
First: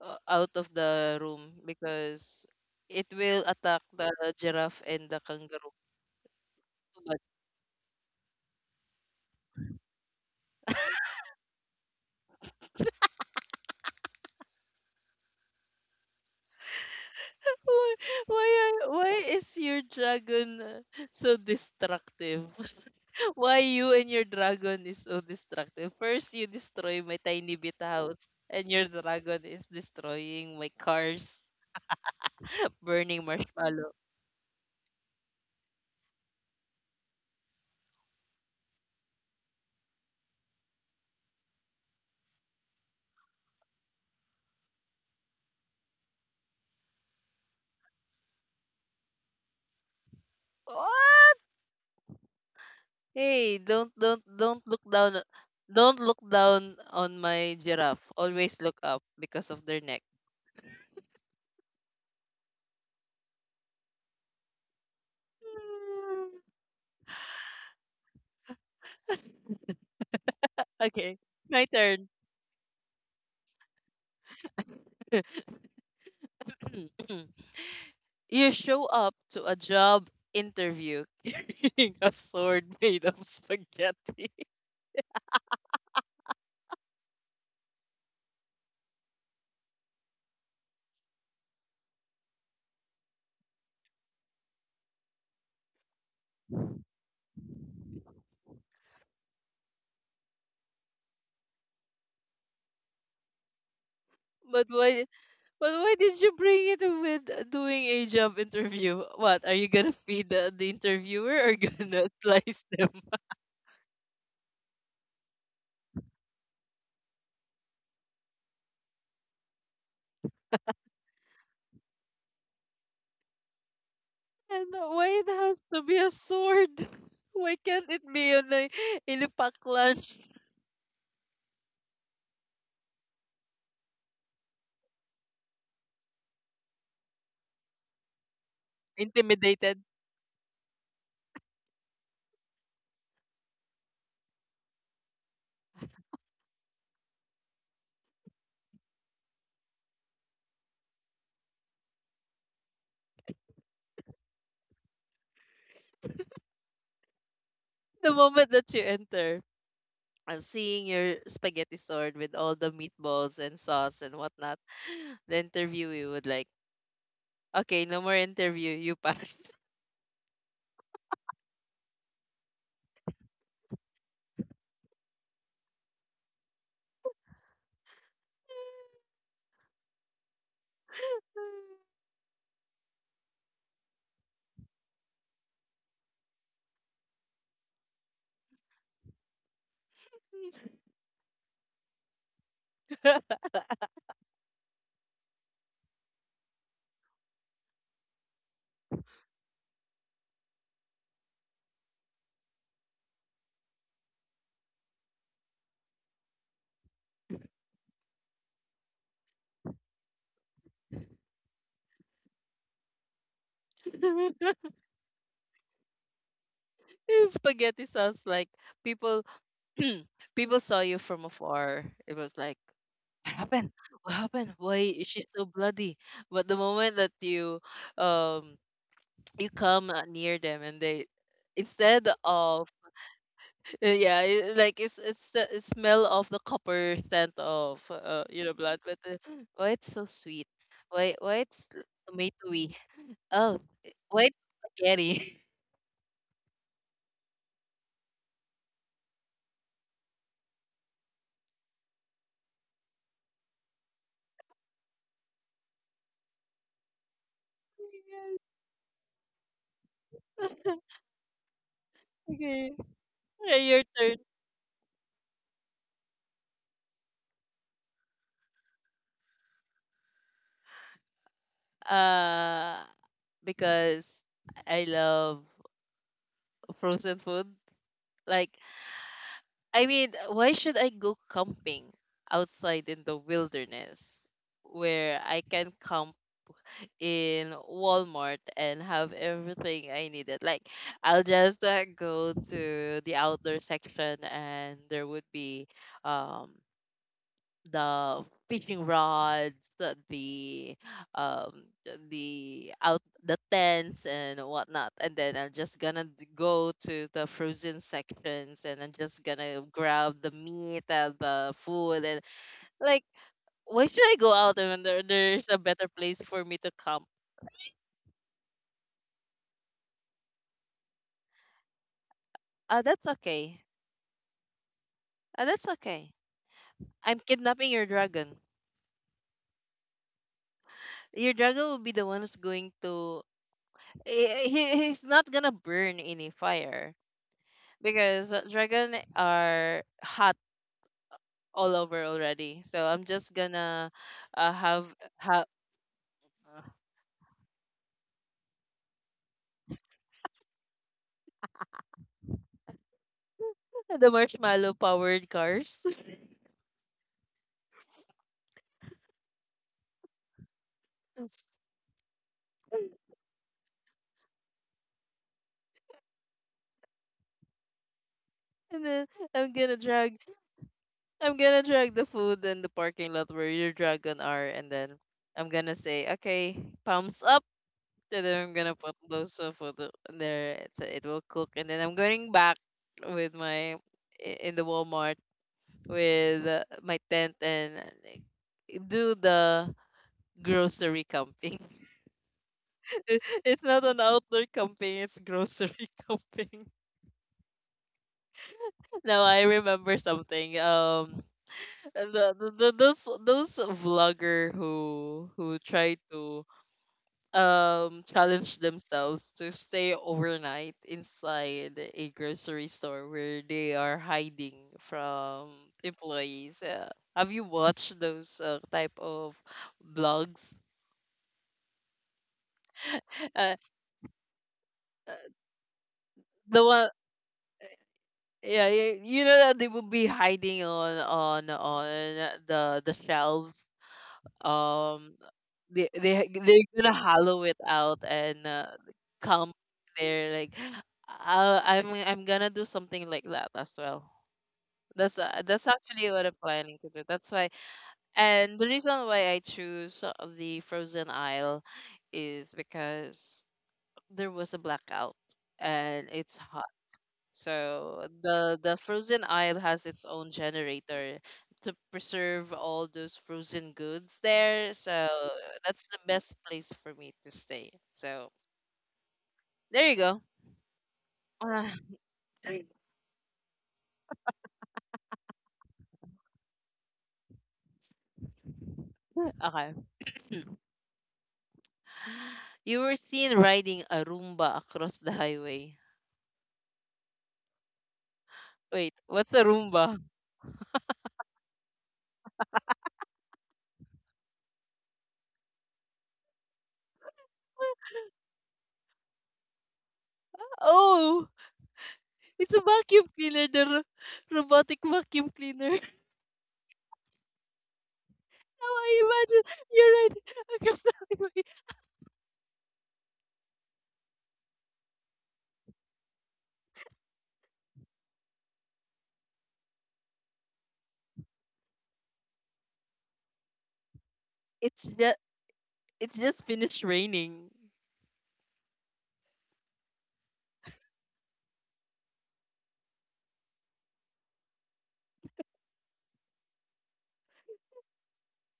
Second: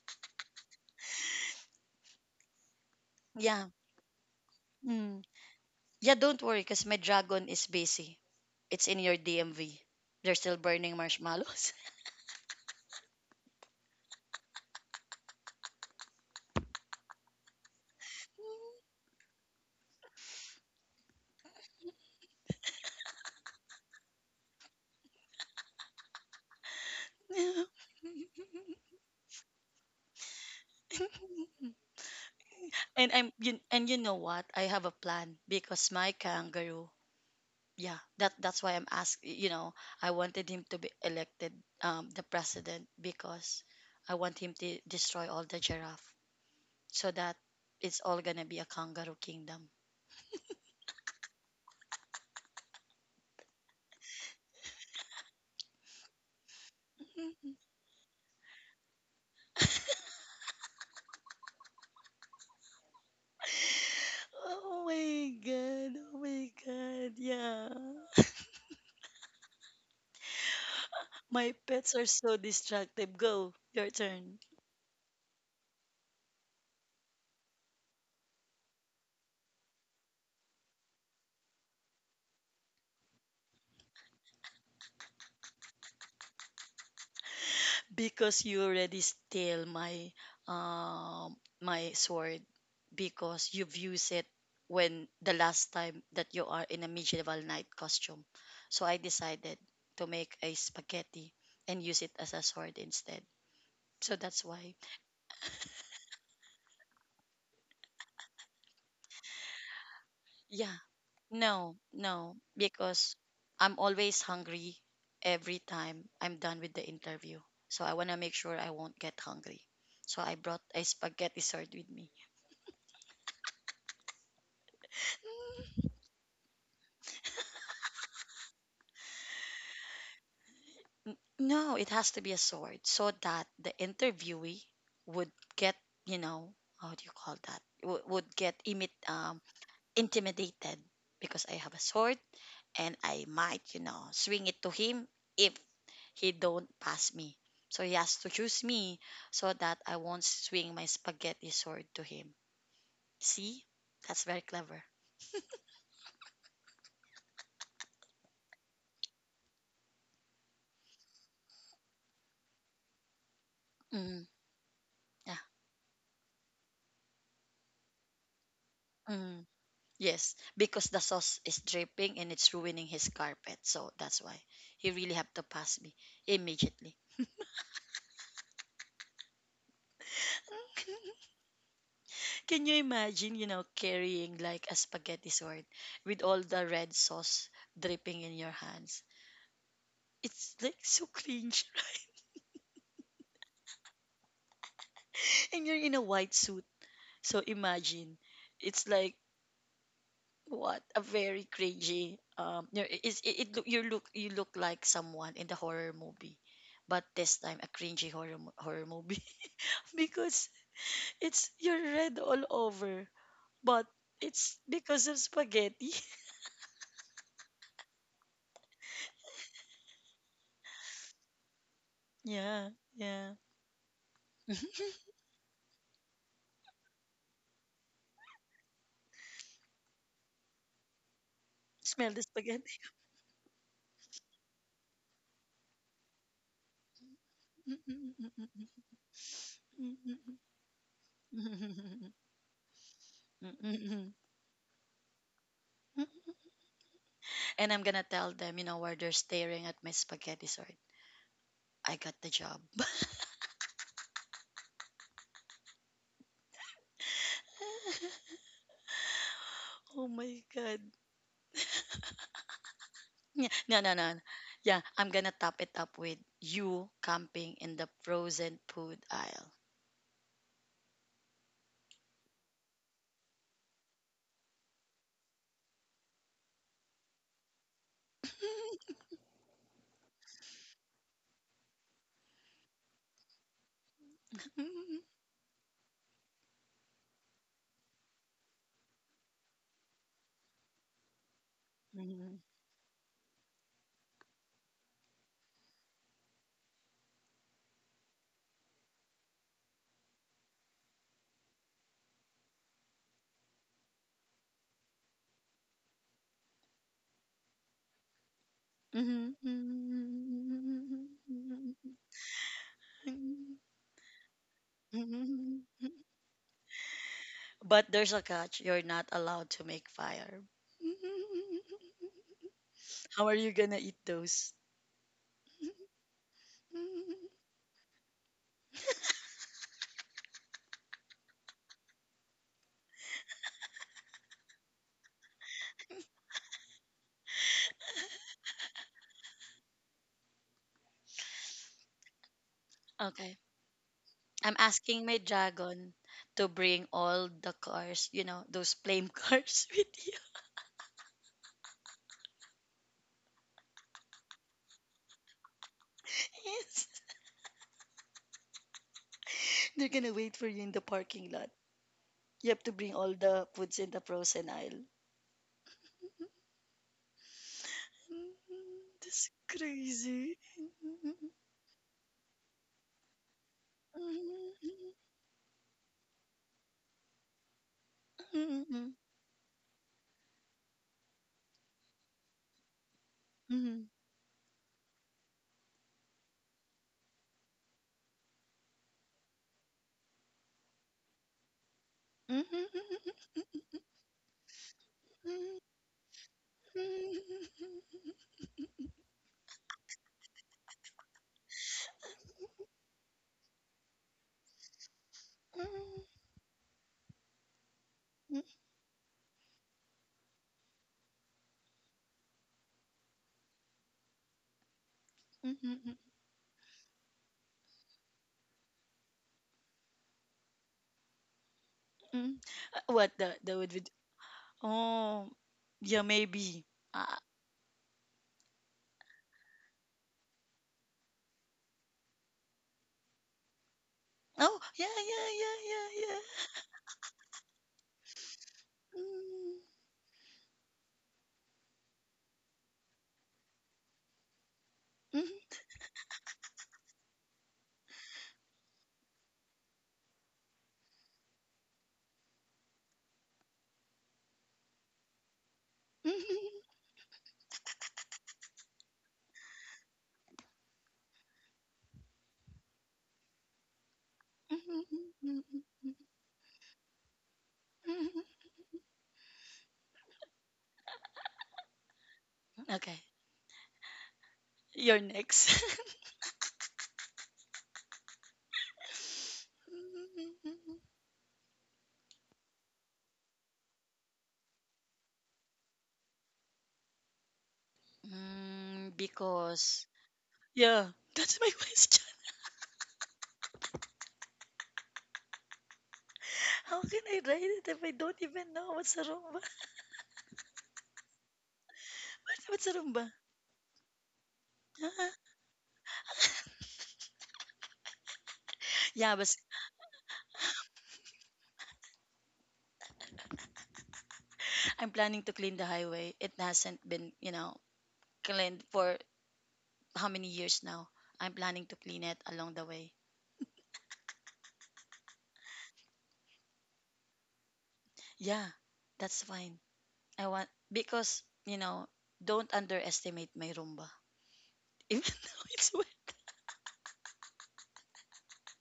Speaker 1: out of the room, because it will
Speaker 2: Yeah.
Speaker 1: attack the giraffe and the
Speaker 2: Mm.
Speaker 1: kangaroo.
Speaker 2: Yeah, don't worry because my
Speaker 1: But
Speaker 2: dragon is busy. It's in your DMV. They're still burning marshmallows.
Speaker 1: why why why is your dragon so destructive? Why you and your dragon is so destructive? First you destroy my tiny bit house, and your dragon is destroying my cars,
Speaker 2: And
Speaker 1: burning
Speaker 2: I'm you, and
Speaker 1: marshmallow.
Speaker 2: you know what? I have a plan because my kangaroo. Yeah, that that's why I'm asking. You know, I wanted him to be elected, the president, because I want him to destroy all the giraffe so that it's all gonna be a kangaroo kingdom.
Speaker 1: What? Hey, don't look don't look down on my giraffe. Always look up because of their neck.
Speaker 2: Oh my god! Oh my
Speaker 1: Mm.
Speaker 2: god! Yeah.
Speaker 1: Okay,
Speaker 2: My
Speaker 1: my
Speaker 2: pets are
Speaker 1: turn.
Speaker 2: so distractive. Go, your turn.
Speaker 1: You show up to a job interview carrying a sword made of spaghetti.
Speaker 2: Because you already steal my my sword because you've used it when the last time that you are in a medieval knight costume. So I decided to make a spaghetti and use it as a sword instead. So that's
Speaker 1: But
Speaker 2: why.
Speaker 1: why, did you bring it with doing a job interview? What, are you gonna feed the
Speaker 2: Yeah.
Speaker 1: interviewer or
Speaker 2: No,
Speaker 1: gonna
Speaker 2: no,
Speaker 1: slice them?
Speaker 2: because I'm always hungry every time I'm done with the interview. So I want to make sure I won't get hungry. So I brought a spaghetti sword with me.
Speaker 1: And why it has to be a sword? Why can't it be yun na inipaklan?
Speaker 2: No, it has to be a sword so that the interviewee would get, you know, how do you call that? Would get imit
Speaker 1: Intimidated.
Speaker 2: intimidated because I have a sword and I might, you know, swing it to him if he don't pass me. So he has to choose me so that I won't swing my spaghetti sword to him. See? That's very clever.
Speaker 1: The moment that you enter, I'm seeing your spaghetti sword with all the meatballs and sauce and
Speaker 2: Mm,
Speaker 1: whatnot.
Speaker 2: yeah.
Speaker 1: The interviewee would like, okay, no more interview, you pass.
Speaker 2: Mm, yes, because the sauce is dripping and it's ruining his carpet. So that's why he really have to pass me immediately. Can you imagine, carrying like a spaghetti sword with all the red sauce dripping in your hands? It's like so cringe, and you're in a white suit. So imagine, it's like what a very cringy. It look you look like someone in the horror movie, but this time a cringy horror movie. Because it's you're red all over, but it's because of spaghetti.
Speaker 1: Yung spaghetti sauce, like people people saw you from afar. It was like,
Speaker 2: Yeah, yeah.
Speaker 1: what happened? What happened?
Speaker 2: Mhm.
Speaker 1: Why is she so bloody? But the moment that you um you come near them, and they instead
Speaker 2: Smell the
Speaker 1: of
Speaker 2: spaghetti.
Speaker 1: yeah, like it's the it smell of the copper scent of you know,
Speaker 2: And
Speaker 1: blood, but why it's so sweet, why tomatoey, oh, eh, why it's spaghetti.
Speaker 2: I'm gonna tell them, while they're staring at my spaghetti sort, I got the job.
Speaker 1: Yes.
Speaker 2: Oh my god.
Speaker 1: Okay.
Speaker 2: Yeah,
Speaker 1: Yeah,
Speaker 2: no,
Speaker 1: your
Speaker 2: no, no, no.
Speaker 1: turn.
Speaker 2: Yeah, I'm gonna top it up with you camping in the frozen food aisle.
Speaker 1: uh because I love frozen food. Like, I mean, why should I go camping outside in the wilderness where I can camp in Walmart and have everything I needed? Like, I'll just go
Speaker 2: Mhm.
Speaker 1: to the outdoor section, and there would be um the fishing rods, um the tents and whatnot, and then I'm just gonna go to the frozen sections and I'm just gonna
Speaker 2: Mhm.
Speaker 1: grab the meat and the food, and like, why should I go out when there's a better place for me to camp?
Speaker 2: But there's a catch. You're not allowed to make fire.
Speaker 1: Ah, that's
Speaker 2: How are you
Speaker 1: okay.
Speaker 2: gonna eat those?
Speaker 1: Ah, that's okay. I'm kidnapping your dragon. Your dragon will be the one who's going to. He, he's not gonna burn any fire because dragon are hot all over already. So I'm just
Speaker 2: Okay.
Speaker 1: gonna
Speaker 2: I'm
Speaker 1: have
Speaker 2: asking my
Speaker 1: have
Speaker 2: dragon to bring all the cars, those flame cars with you.
Speaker 1: the marshmallow powered cars.
Speaker 2: Yes. They're gonna wait for you in the parking lot. You have to bring all the foods in the frozen aisle.
Speaker 1: And then
Speaker 2: That's
Speaker 1: I'm gonna drag
Speaker 2: crazy.
Speaker 1: I'm gonna drag the food in the parking lot where your dragon are, and then I'm gonna say, okay, palms up. And then I'm gonna put those food in there so it will cook, and then I'm going back with my in the Walmart with my tent and do the grocery camping. It- it's not an outdoor camping, it's grocery camping. Now I remember something. Those vlogger who try to challenge themselves to stay overnight inside a grocery store where they are hiding from employees. Have you watched those type of blogs?
Speaker 2: What the
Speaker 1: Uh,
Speaker 2: would-
Speaker 1: uh,
Speaker 2: oh yeah, maybe,
Speaker 1: the one.
Speaker 2: uh,
Speaker 1: Yeah, you know that they will be hiding on the shelves.
Speaker 2: oh, yeah,
Speaker 1: Um,
Speaker 2: yeah, yeah, yeah, yeah.
Speaker 1: they're gonna hollow it out and come there like, I'm gonna do something like that as well. That's actually what I'm planning to do. That's why, and the reason why I choose the frozen aisle is because there was a blackout
Speaker 2: Mm,
Speaker 1: and it's,
Speaker 2: mhm,
Speaker 1: so the frozen aisle has its own generator to preserve all those frozen goods there.
Speaker 2: mhm,
Speaker 1: So
Speaker 2: mhm, mhm,
Speaker 1: that's
Speaker 2: mhm,
Speaker 1: the best place for me to stay.
Speaker 2: mhm.
Speaker 1: So there you go. Ah,
Speaker 2: Okay, you're next.
Speaker 1: okay. You were seen riding a Roomba across the highway.
Speaker 2: Mm,
Speaker 1: Wait, what's a
Speaker 2: because,
Speaker 1: Roomba?
Speaker 2: yeah, that's my question. How can I write it if I don't even know what's a rumba?
Speaker 1: Oh,
Speaker 2: What,
Speaker 1: it's a
Speaker 2: what's a
Speaker 1: vacuum
Speaker 2: rumba?
Speaker 1: cleaner, the robotic
Speaker 2: Huh?
Speaker 1: vacuum cleaner. Now I
Speaker 2: Yeah, but
Speaker 1: imagine you're right, across the highway.
Speaker 2: I'm planning to clean the highway. It hasn't been, cleaned for how many years now? I'm planning to clean it along the way.
Speaker 1: It's just, finished raining.
Speaker 2: Yeah, that's fine. I want, because, don't underestimate my rumba. Even though it's wet.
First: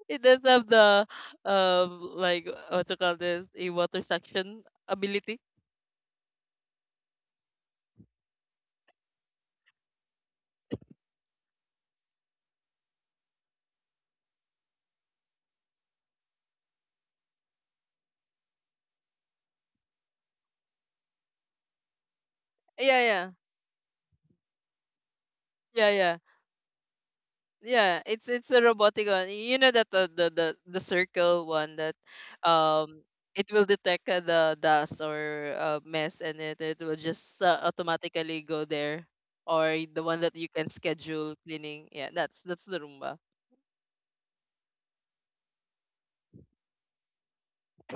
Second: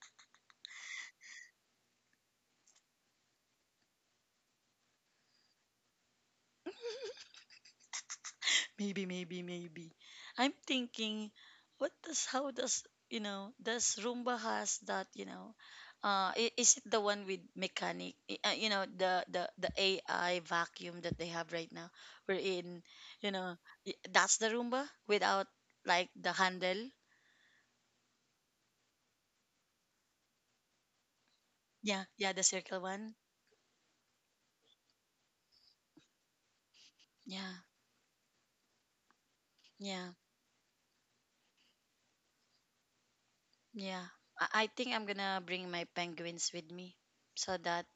Speaker 1: It does have the like, what to call this, a water suction ability.
Speaker 2: Maybe, maybe, maybe. I'm thinking, what does, how does, does Roomba has that, is it the one with mechanic, the AI vacuum that they have right now? We're in,
Speaker 1: Yeah,
Speaker 2: you
Speaker 1: yeah,
Speaker 2: know, that's the Roomba without
Speaker 1: yeah,
Speaker 2: like
Speaker 1: yeah,
Speaker 2: the handle.
Speaker 1: yeah. It's a robotic one. You know that the circle one that
Speaker 2: Yeah, yeah, the circle
Speaker 1: um
Speaker 2: one.
Speaker 1: it will detect the dust or mess, and it will just
Speaker 2: Yeah,
Speaker 1: automatically go there. Or the
Speaker 2: yeah,
Speaker 1: one that you can schedule cleaning. Yeah, that's the Roomba.
Speaker 2: yeah. I think I'm gonna bring my penguins with me so that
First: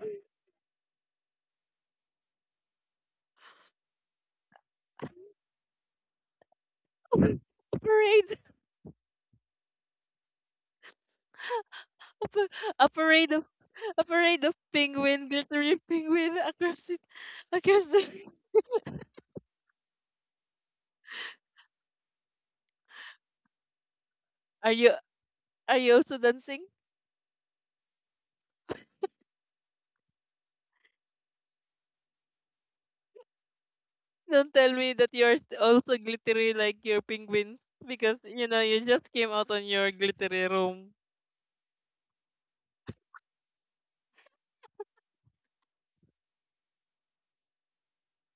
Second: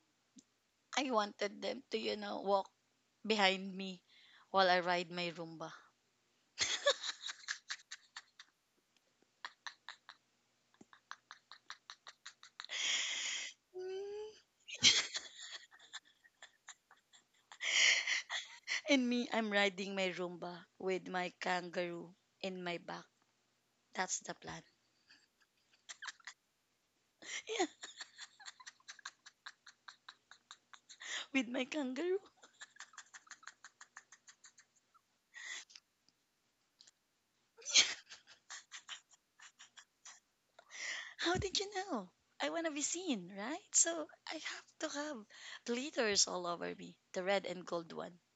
Speaker 2: I wanted them to, walk behind me while I ride my Roomba.
Speaker 1: A parade, a, pa- a parade of a parade of penguin, glittery penguin across it, across the.
Speaker 2: And me, I'm riding my Roomba with my kangaroo in my back. That's the plan.
Speaker 1: Are you, also dancing?
Speaker 2: Yeah, with my kangaroo.
Speaker 1: Don't tell me that you're also glittery like your penguins, because you know you just came out on your glittery room.
Speaker 2: How did you know? I want to be seen, right? So I have to have glitters all over me, the red and gold one.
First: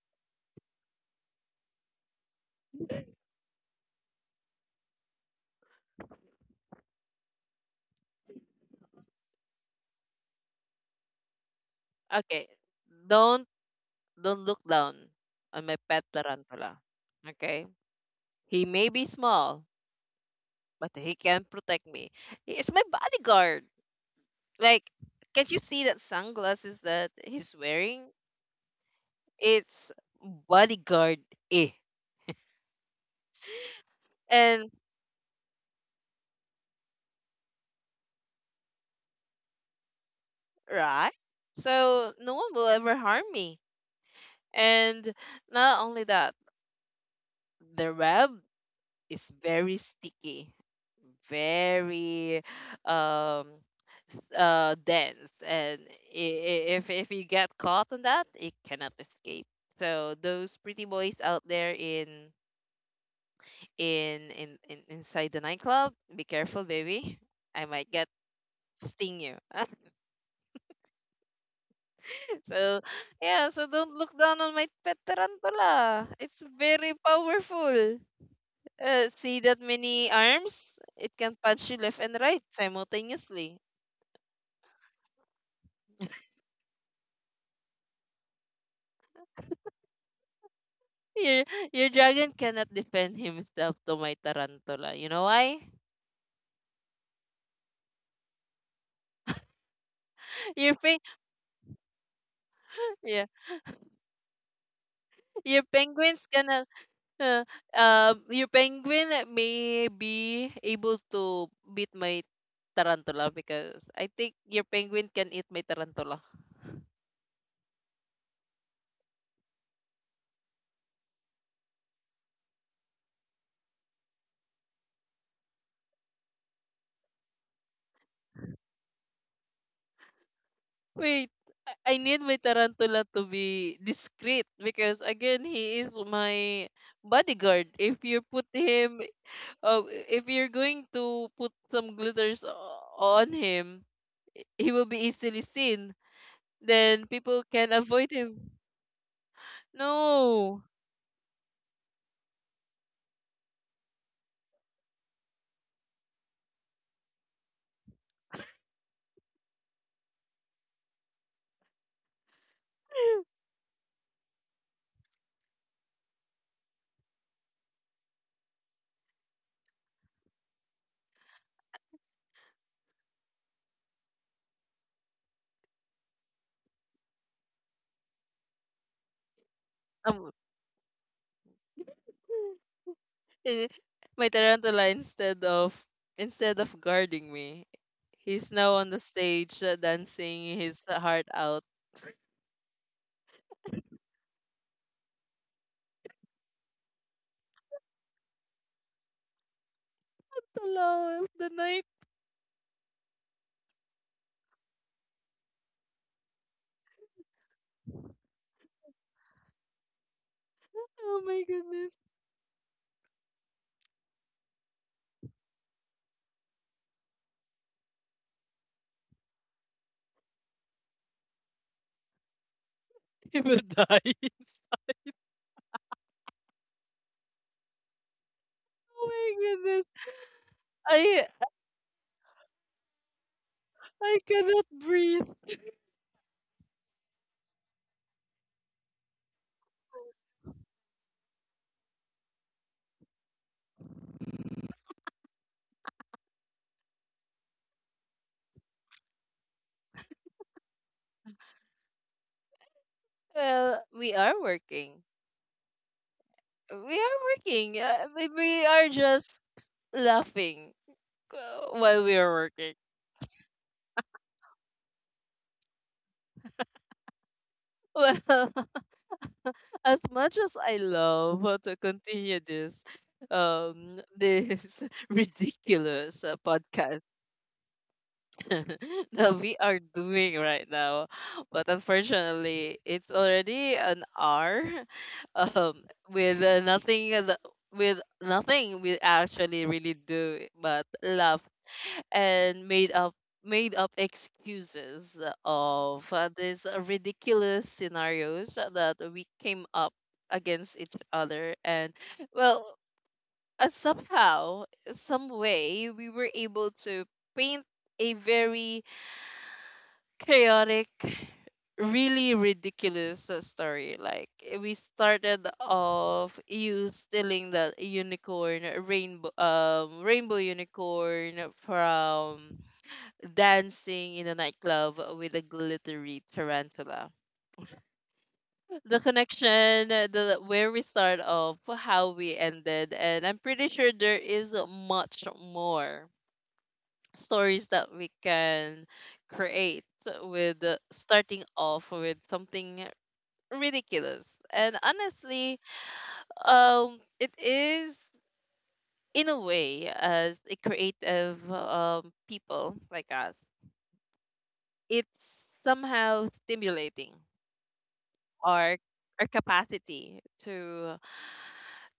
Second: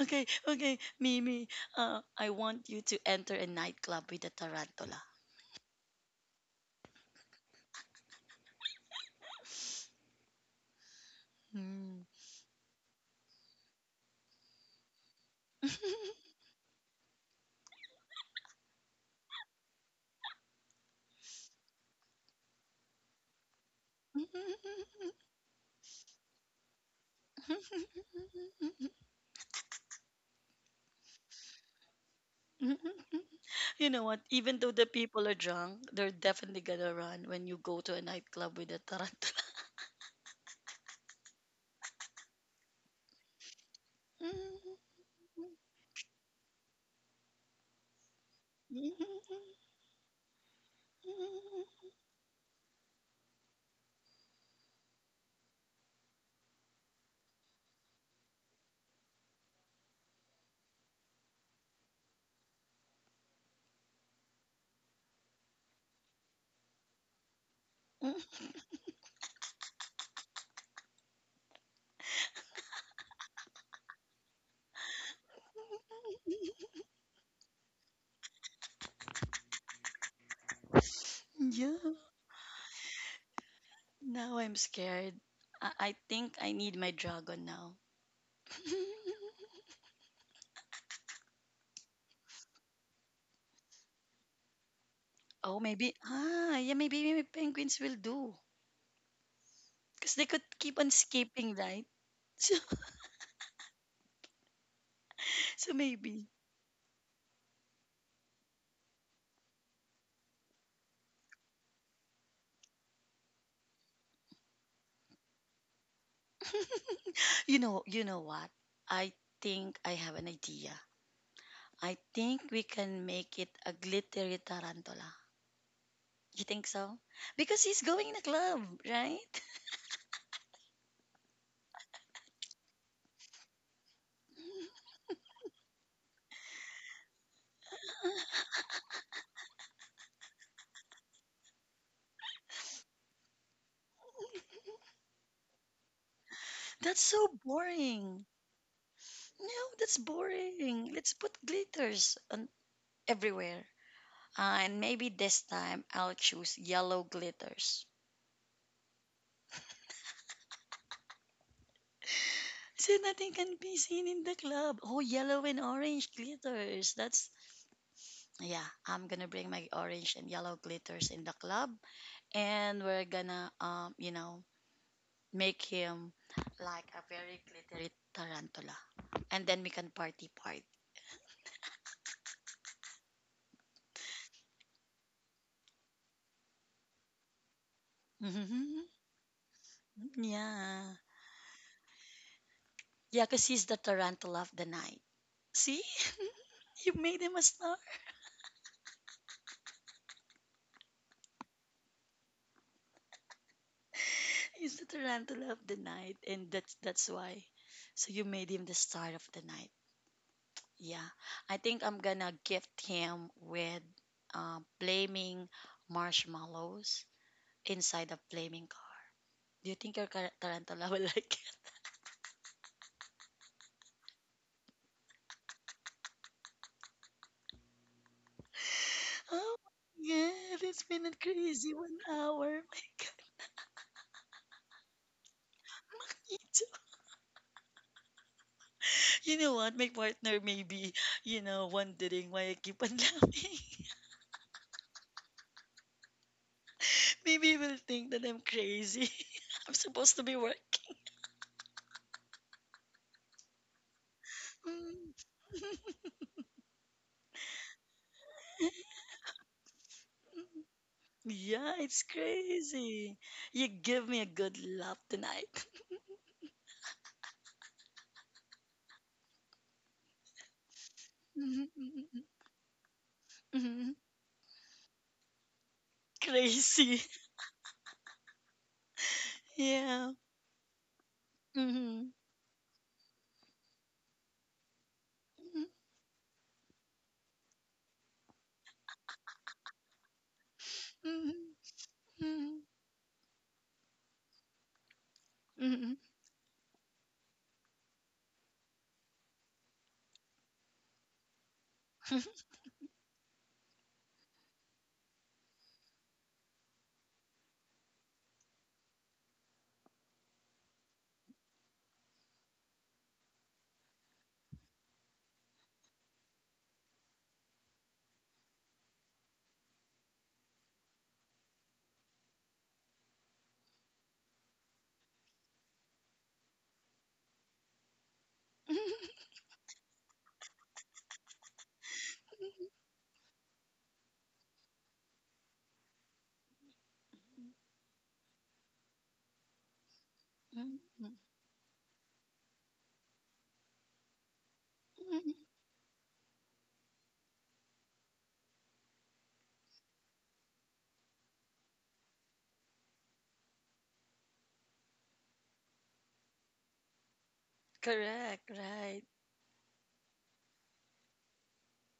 Speaker 2: Okay, okay, Mimi, I want you to enter a nightclub with a tarantula.
Speaker 1: Okay. Don't don't look down on my pet tarantula. Okay? He may be small, but he can protect me. He is my bodyguard. Like, can't you see that sunglasses that he's wearing? It's bodyguard, eh.
Speaker 2: Hmm. You know what? Even
Speaker 1: And
Speaker 2: though the people are drunk, they're definitely gonna run when you go to a nightclub with a tarantula.
Speaker 1: right? So no one will ever harm me. And not only that, the web is very sticky, very um dense, and if you get caught on that, it cannot escape. So those pretty boys out there in inside the nightclub, be careful, baby. I might get sting you. So yeah, so don't look down on my pet tarantula. It's very powerful. See that many arms? It can punch you
Speaker 2: Yeah.
Speaker 1: left and right simultaneously.
Speaker 2: Now I'm scared. I think I need my dragon now.
Speaker 1: Your dragon cannot defend himself to my tarantula. You know
Speaker 2: Oh,
Speaker 1: why?
Speaker 2: maybe. Ah, yeah, maybe, maybe penguins will do. Because they could
Speaker 1: Your
Speaker 2: keep on escaping, right?
Speaker 1: yeah, your
Speaker 2: So maybe.
Speaker 1: penguins cannot. Uh, your penguin may be able to beat my tarantula because I think your penguin can eat my tarantula.
Speaker 2: You know what? I think I have an idea. I think we can make it a glittery tarantula. You think so? Because he's going in a club, right?
Speaker 1: Wait, I need my tarantula to be discreet because again he is my bodyguard. If you put him, oh, if you're going to put some glitters on him, he will be easily seen.
Speaker 2: That's
Speaker 1: Then
Speaker 2: so
Speaker 1: people can avoid
Speaker 2: boring.
Speaker 1: him.
Speaker 2: No, that's
Speaker 1: No.
Speaker 2: boring. Let's put glitters on everywhere. And maybe this time I'll choose yellow glitters. So nothing can be seen in the club. Oh, yellow and orange glitters. That's yeah. I'm gonna bring my orange and yellow glitters in the club, and we're gonna make him like a very glittery tarantula, and then we can party
Speaker 1: Um,
Speaker 2: party.
Speaker 1: eh, my tarantula, instead of guarding me, he's now
Speaker 2: Mhm.
Speaker 1: on the stage dancing his
Speaker 2: Yeah.
Speaker 1: heart out.
Speaker 2: Yeah, because he's the tarantula of the night. See? You made him a star.
Speaker 1: Hello of the night.
Speaker 2: He's the tarantula of the night. And that's why. So you made him the star of the night. Yeah.
Speaker 1: Oh my
Speaker 2: I think
Speaker 1: goodness.
Speaker 2: I'm gonna gift him with flaming marshmallows inside a flaming car. Do you think your tarantula will like it?
Speaker 1: He will die. Oh
Speaker 2: Oh
Speaker 1: my goodness.
Speaker 2: yeah, it's been a
Speaker 1: I
Speaker 2: crazy 1 hour.
Speaker 1: I cannot breathe.
Speaker 2: My god. You know what? My partner maybe, wondering why I keep on laughing. Maybe he will think that I'm crazy. I'm supposed to be working.
Speaker 1: Well, we are
Speaker 2: Mm,
Speaker 1: working. We are working. We are just
Speaker 2: mm.
Speaker 1: laughing
Speaker 2: Yeah, it's
Speaker 1: while we are working.
Speaker 2: crazy. You give me a good laugh tonight.
Speaker 1: Well, as much as I
Speaker 2: Mhm,
Speaker 1: love to
Speaker 2: mhm,
Speaker 1: continue this,
Speaker 2: mhm, mhm.
Speaker 1: this ridiculous
Speaker 2: Crazy.
Speaker 1: podcast that we are
Speaker 2: Yeah.
Speaker 1: doing right now, but
Speaker 2: Mhm,
Speaker 1: unfortunately, it's already an hour,
Speaker 2: mhm,
Speaker 1: um, with nothing that- with nothing we actually really do but
Speaker 2: mhm,
Speaker 1: laugh,
Speaker 2: mhm,
Speaker 1: and made up excuses
Speaker 2: mhm,
Speaker 1: of these ridiculous scenarios that we came up against each other. And well, somehow, some way, we were able to paint a very chaotic, really ridiculous story. Like, eh, we started off you stealing the unicorn rainbow, rainbow unicorn, from dancing in a nightclub with a glittery tarantula. The
Speaker 2: mhm,
Speaker 1: connection, the where we start off, how we ended, and I'm pretty sure there is much more stories that we can create with
Speaker 2: mhm,
Speaker 1: starting off with something ridiculous. And
Speaker 2: mhm.
Speaker 1: honestly, it is in a way, as a creative, um, people like us, it's somehow stimulating
Speaker 2: Correct,
Speaker 1: our
Speaker 2: right.
Speaker 1: capacity to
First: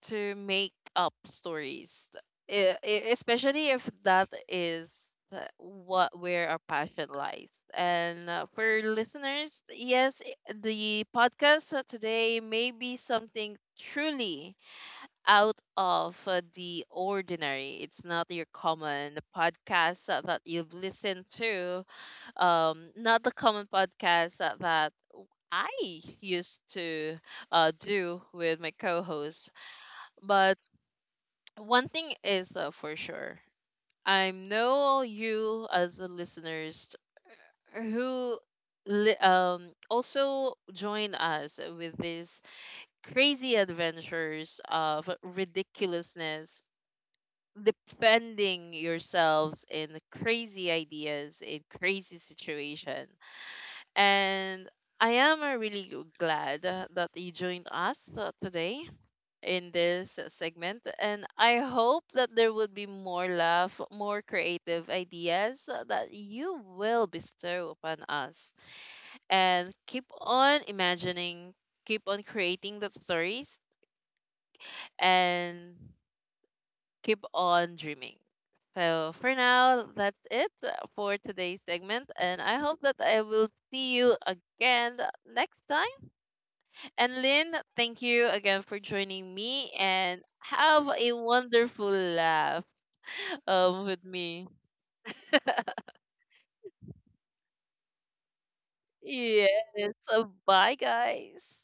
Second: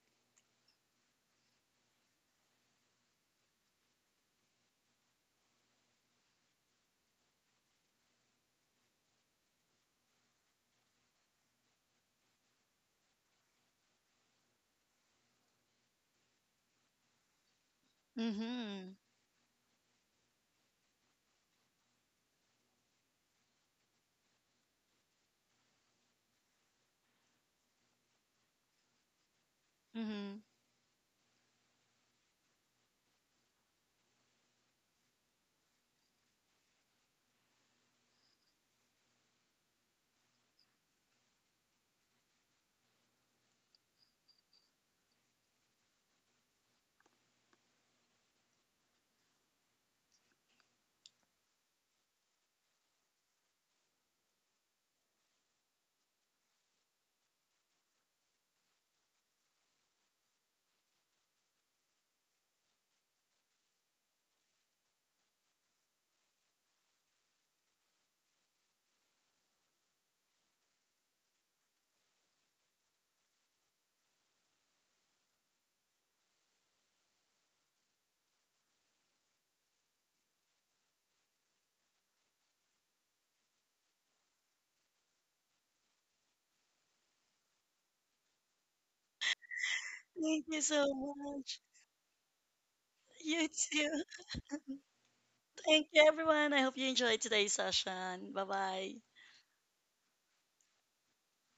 Speaker 1: make up stories. Especially if that is what, where our passion lies. And for listeners, yes, the podcast today may be something truly out of the ordinary. It's not your
Speaker 2: Mm-hmm.
Speaker 1: common podcast that you've listened to, not the common podcast that, that I used to do with my co-host.
Speaker 2: Mm-hmm.
Speaker 1: But one thing is for sure, I know you as the listeners who also join us with these crazy adventures of ridiculousness, defending yourselves in crazy ideas, in crazy situations. And I am really glad that you joined us today in this segment. And I hope that there will be more laugh, more creative ideas that you will bestow upon us. And keep on imagining, keep on creating those stories, and keep on dreaming. So for now, that's it for today's segment, and I hope that I will see you again next time. And Lynn, thank you again for joining me and
Speaker 2: Thank you so
Speaker 1: have a
Speaker 2: much.
Speaker 1: wonderful laugh
Speaker 2: You
Speaker 1: with
Speaker 2: too.
Speaker 1: me.
Speaker 2: Thank you, everyone. I hope you enjoyed today's session. Bye bye.
Speaker 1: Yes. So bye, guys.